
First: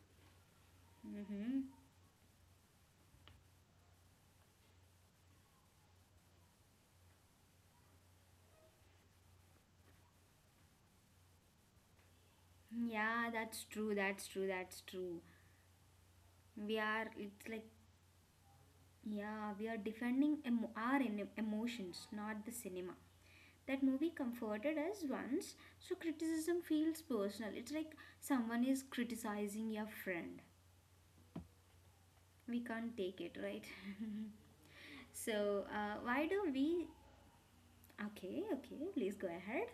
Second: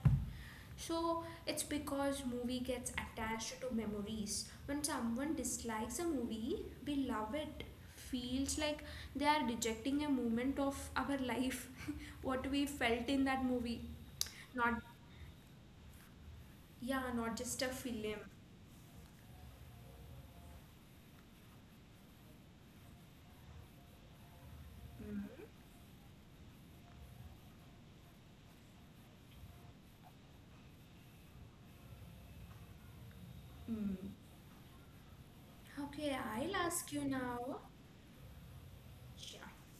Speaker 2: So
Speaker 1: Mm-hmm.
Speaker 2: it's because movie gets attached to memories. When someone dislikes a movie we love, it feels like they are rejecting a moment of our life, what we felt in
Speaker 1: Yeah,
Speaker 2: that
Speaker 1: that's
Speaker 2: movie.
Speaker 1: true. That's true.
Speaker 2: Not,
Speaker 1: That's true. We
Speaker 2: yeah,
Speaker 1: are,
Speaker 2: not
Speaker 1: it's
Speaker 2: just a
Speaker 1: like,
Speaker 2: film.
Speaker 1: yeah, we are defending emo- our em- emotions, not the cinema. That movie comforted us
Speaker 2: Mhm.
Speaker 1: once, so criticism feels personal. It's like someone is criticizing your friend. We can't take it, right?
Speaker 2: Mm.
Speaker 1: So, uh,
Speaker 2: Okay,
Speaker 1: why do
Speaker 2: I'll
Speaker 1: we.
Speaker 2: ask you now.
Speaker 1: Okay, okay, please go
Speaker 2: Yeah.
Speaker 1: ahead.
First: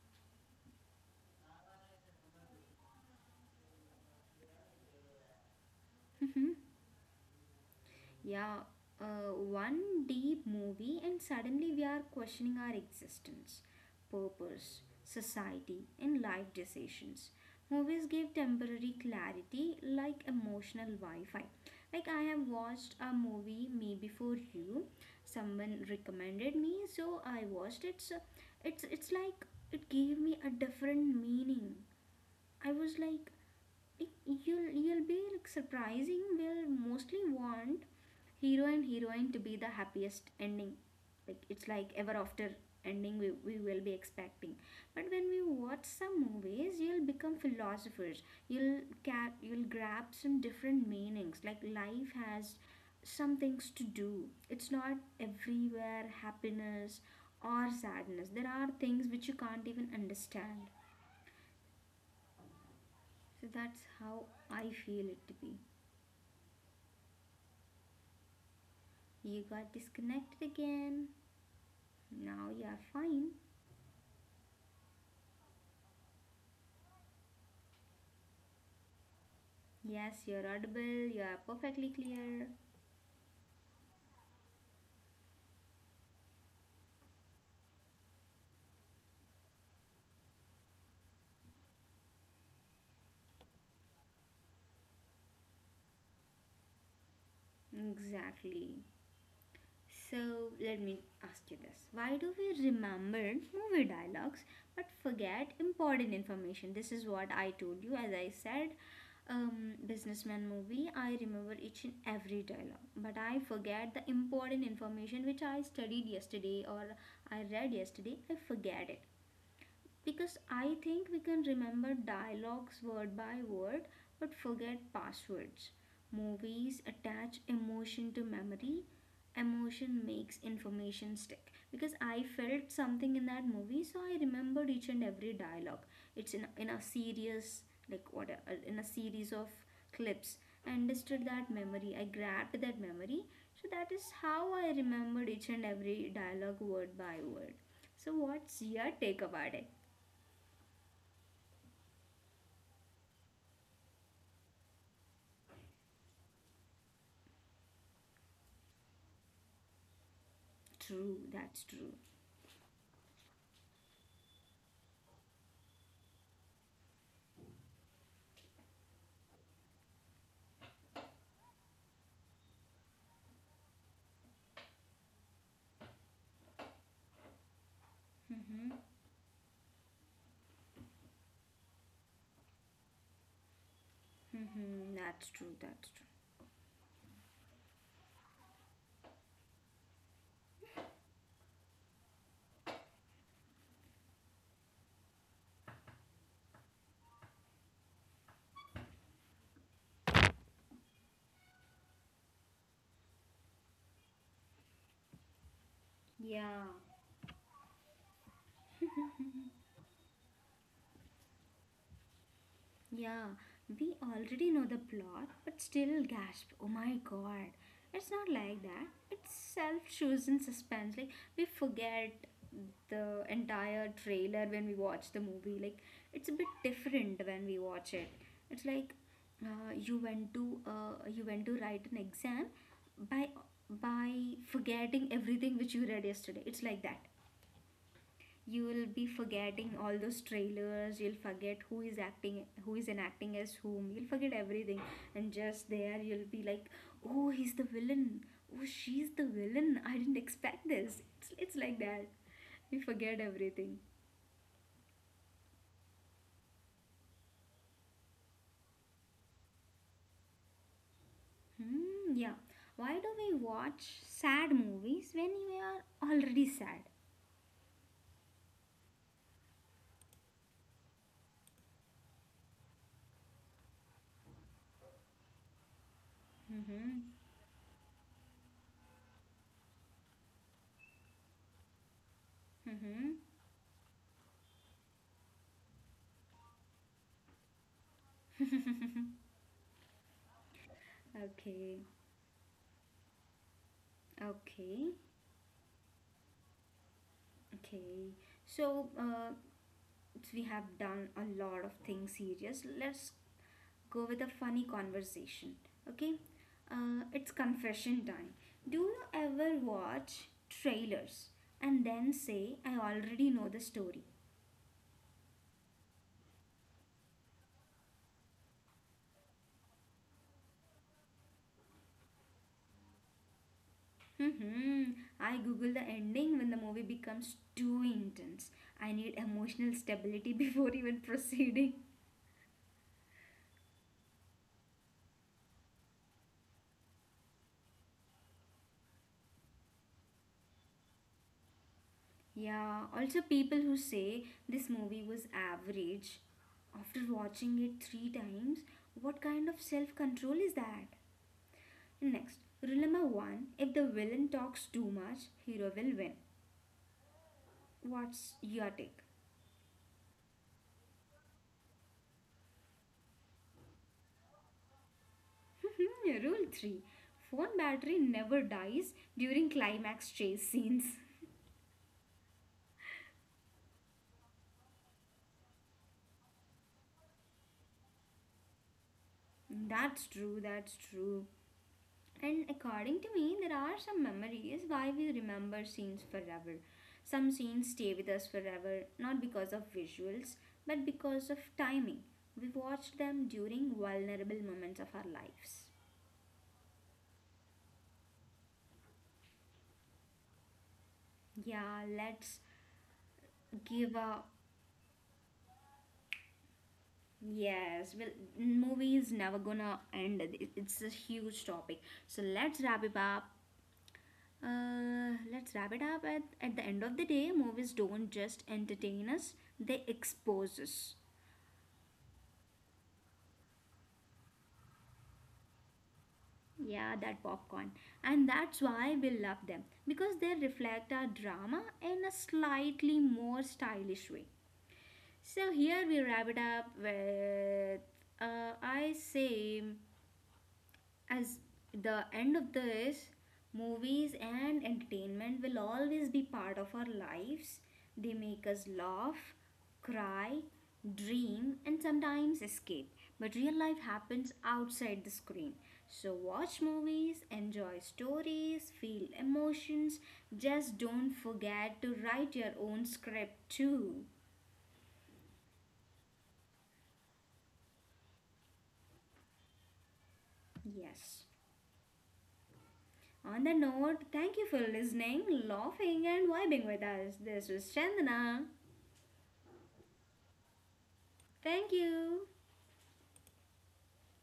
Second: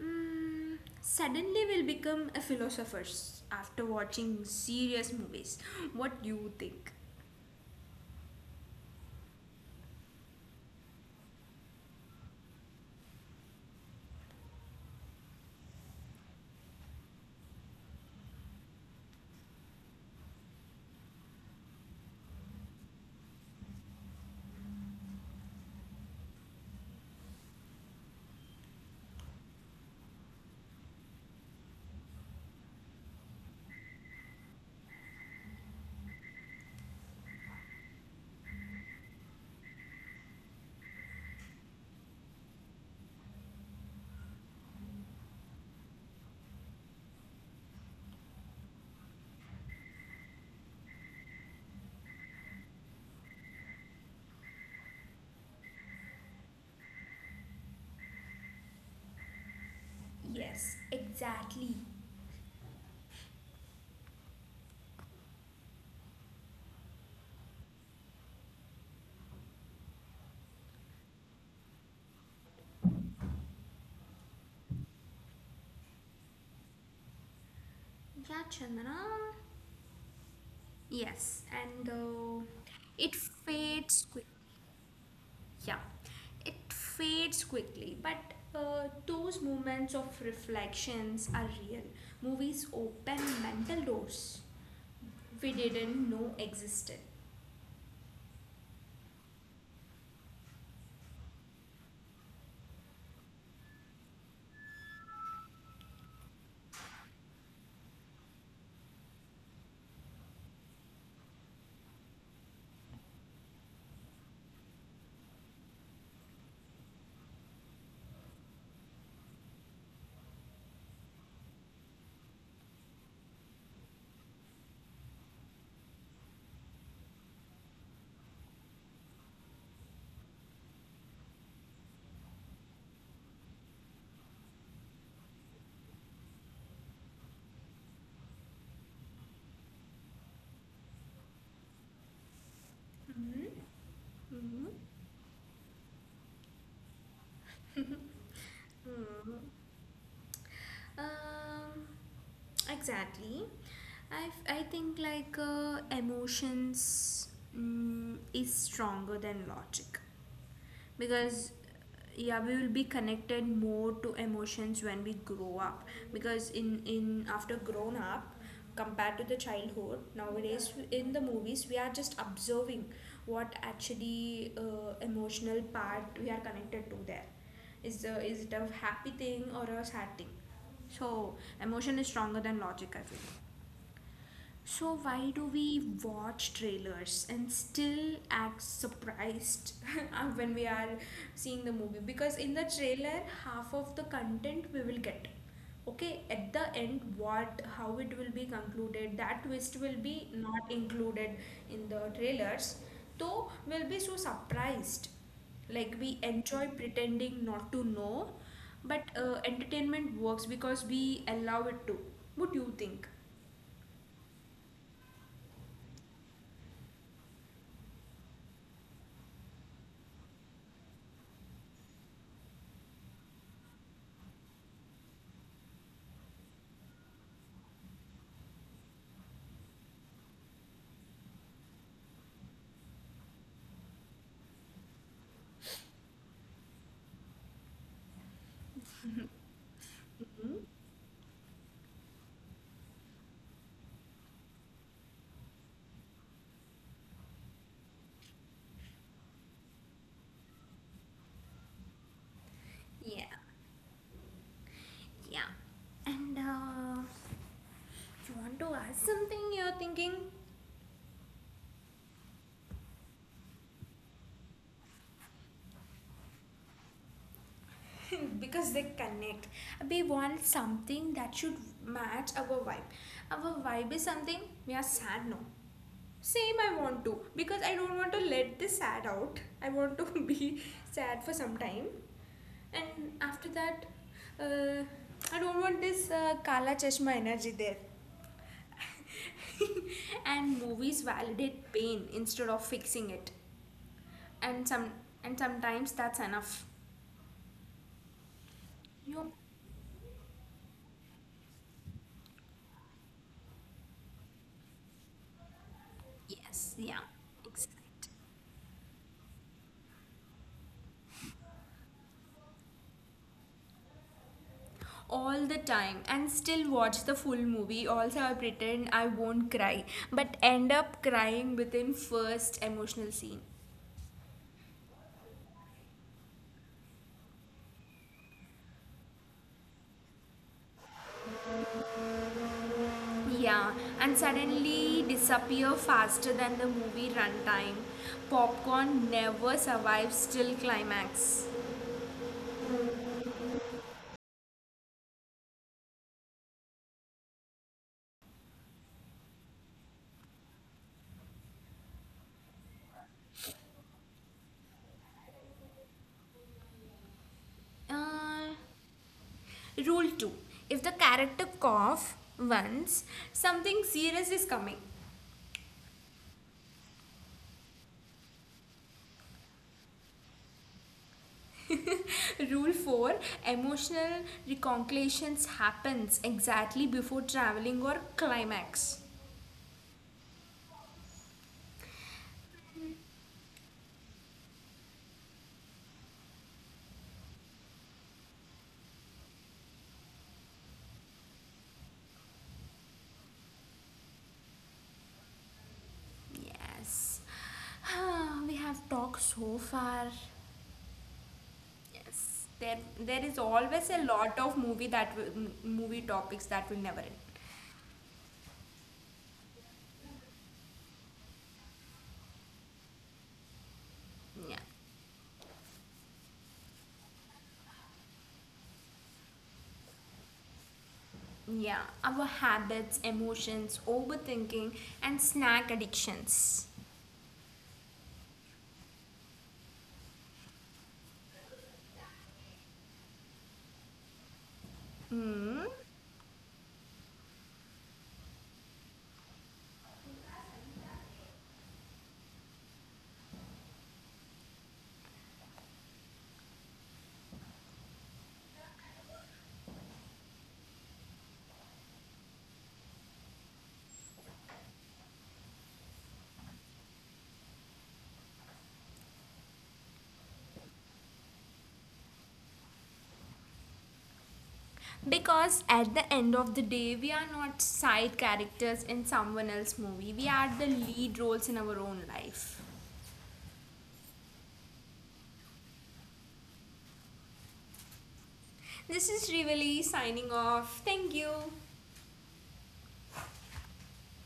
Speaker 2: Mm, suddenly we'll become a philosophers after watching serious movies. What do you think?
Speaker 1: Yeah, uh, one deep movie, and suddenly we are questioning our existence, purpose, society, and life decisions. Movies give temporary clarity like emotional Wi Fi. Like, I have watched a movie, Me Before You. Someone recommended me, so I watched it. So it's, it's like it gave me a different meaning. I was like, it, you'll, you'll be like surprising will mostly want hero and heroine to be the happiest ending, like it's like ever after ending, we, we will be expecting. But when we watch some movies you'll become philosophers. You'll ca- you'll grab some different meanings like life has some things to do. It's not everywhere happiness or sadness. There are things which you can't even understand,
Speaker 2: Yes, exactly.
Speaker 1: so that's how I feel it to be. You got disconnected again. Now you are fine.
Speaker 2: Yeah, Chandana.
Speaker 1: Yes, you're audible, you are
Speaker 2: Yes, and
Speaker 1: perfectly
Speaker 2: uh,
Speaker 1: clear.
Speaker 2: it fades quick. Yeah, it fades quickly. But uh, those moments of reflections are real. Movies open mental doors we didn't know existed.
Speaker 1: Exactly. So, let me ask you this. Why do we remember movie dialogues but forget important information? This is what I told you. As I said, um, businessman movie, I remember each and every dialogue, but I forget the important information which I studied yesterday or I read yesterday. I forget it. Because I think we can remember dialogues word by word but forget passwords. Movies attach emotion to memory. Emotion makes information stick. Because I felt something in that movie, so I remembered each and every dialogue. It's in, in a series, like what, a, in a series of clips. I understood that memory. I grabbed that memory.
Speaker 2: Hmm.
Speaker 1: So that is how I
Speaker 2: Hmm.
Speaker 1: remembered each and every dialogue word by word. So, what's your take
Speaker 2: Hmm.
Speaker 1: about it?
Speaker 2: Um, exactly. I, I think like uh, emotions mm, is stronger than logic.
Speaker 1: True,
Speaker 2: Because,
Speaker 1: that's true.
Speaker 2: yeah, we will be connected more to emotions when we grow up. Because in in after grown up, compared to the childhood, nowadays in the movies we are just observing what actually uh, emotional part we are connected to, there is uh, is it a
Speaker 1: Mm-hmm.
Speaker 2: happy thing or a sad thing. So emotion is stronger than logic, I feel. So
Speaker 1: Mm-hmm.
Speaker 2: why
Speaker 1: That's
Speaker 2: do
Speaker 1: true,
Speaker 2: we
Speaker 1: that's true.
Speaker 2: watch trailers and still act surprised when we are seeing the movie? Because in the trailer, half of the content we will get. Okay, at the end, what, how it will be concluded, that twist will be not included in the trailers. So we'll be so surprised. Like we enjoy
Speaker 1: Yeah,
Speaker 2: pretending not to know, but uh, entertainment works because we allow it to. What do you think?
Speaker 1: yeah. We already know the plot, but still gasp. Oh my god. It's not like that. It's self chosen suspense. Like, we forget the entire trailer when we watch the movie. Like, it's a bit different when we watch it. It's like uh, you went to uh, you went to write an exam by by forgetting everything which you read yesterday. It's like that. You will be forgetting all those
Speaker 2: Hmm.
Speaker 1: trailers. You'll forget who is acting, who is enacting as whom. You'll forget everything, and just there you'll be like, oh he's the villain, oh she's the villain, I didn't expect this. It's, it's, like that, we
Speaker 2: Yeah.
Speaker 1: forget everything.
Speaker 2: Yeah. And uh, you want to ask something, you're thinking?
Speaker 1: Hmm, yeah, why do we watch sad movies when we are already sad?
Speaker 2: Because they connect. We want something that should match our vibe. Our vibe is something, we are sad now. Same, I want
Speaker 1: Mm-hmm.
Speaker 2: to because I don't want to let this sad out. I want to be sad for some time, and
Speaker 1: Mm-hmm.
Speaker 2: after that, uh, I don't want this uh, Kala Chashma energy there. And movies validate
Speaker 1: Okay,
Speaker 2: pain instead of fixing it. and some
Speaker 1: okay,
Speaker 2: and sometimes that's enough.
Speaker 1: okay. So,
Speaker 2: You.
Speaker 1: uh, we have done a lot of things serious, let's go with a funny conversation. Okay?
Speaker 2: Yes, yeah,
Speaker 1: Uh, it's
Speaker 2: exactly.
Speaker 1: confession time. Do you ever watch trailers and then say, I already know the story?
Speaker 2: All the time, and still watch the full movie also. I pretend I won't cry but end up crying within first emotional scene.
Speaker 1: Hmm. I google the ending when the movie becomes too intense. I need emotional stability before even proceeding.
Speaker 2: Yeah, and suddenly disappear faster than the movie runtime. Popcorn never survives till climax.
Speaker 1: Yeah, also people who say this movie was average after watching it three times, what kind of self control is that? Next, rule number one, if the villain talks too much, hero will win. What's
Speaker 2: uh,
Speaker 1: your take?
Speaker 2: Rule two, if the character cough once, something serious is coming.
Speaker 1: Rule three, phone battery never dies during climax chase scenes.
Speaker 2: Rule four, emotional reconciliations happens exactly before traveling or climax.
Speaker 1: That's true, that's true. And according to me, there are some memories why we remember scenes forever. Some scenes stay with us forever, not because of visuals, but because of timing. We watched them during vulnerable moments of our lives.
Speaker 2: Yes. We have talked so far.
Speaker 1: Yeah, let's
Speaker 2: Yes. There there is always
Speaker 1: give
Speaker 2: a
Speaker 1: a.
Speaker 2: lot of movie that will, movie topics that will never end.
Speaker 1: Yes, well, movie is never gonna end. It- It's a huge topic. So let's wrap it up.
Speaker 2: Yeah.
Speaker 1: Uh, let's wrap it up. At, at the end of the day, movies don't just entertain us, they expose us.
Speaker 2: Yeah, our habits, emotions, overthinking and snack addictions.
Speaker 1: Yeah, that popcorn. And that's why we love them because they reflect our drama in a slightly more stylish way. So
Speaker 2: Hmm.
Speaker 1: here we wrap it up with, uh, I say, as the end of this, movies and entertainment will always be part of our lives. They make us laugh, cry, dream, and sometimes escape. But real life happens outside the screen. So watch movies, enjoy stories, feel emotions. Just don't forget to write your own script too.
Speaker 2: Because at the end of the day, we are not side characters in someone else's movie. We are the lead
Speaker 1: Yes.
Speaker 2: roles in our own life.
Speaker 1: On the note, thank you for listening, laughing, and vibing with us. This was Chandana.
Speaker 2: This is Rivali signing off. Thank you.
Speaker 1: Thank you.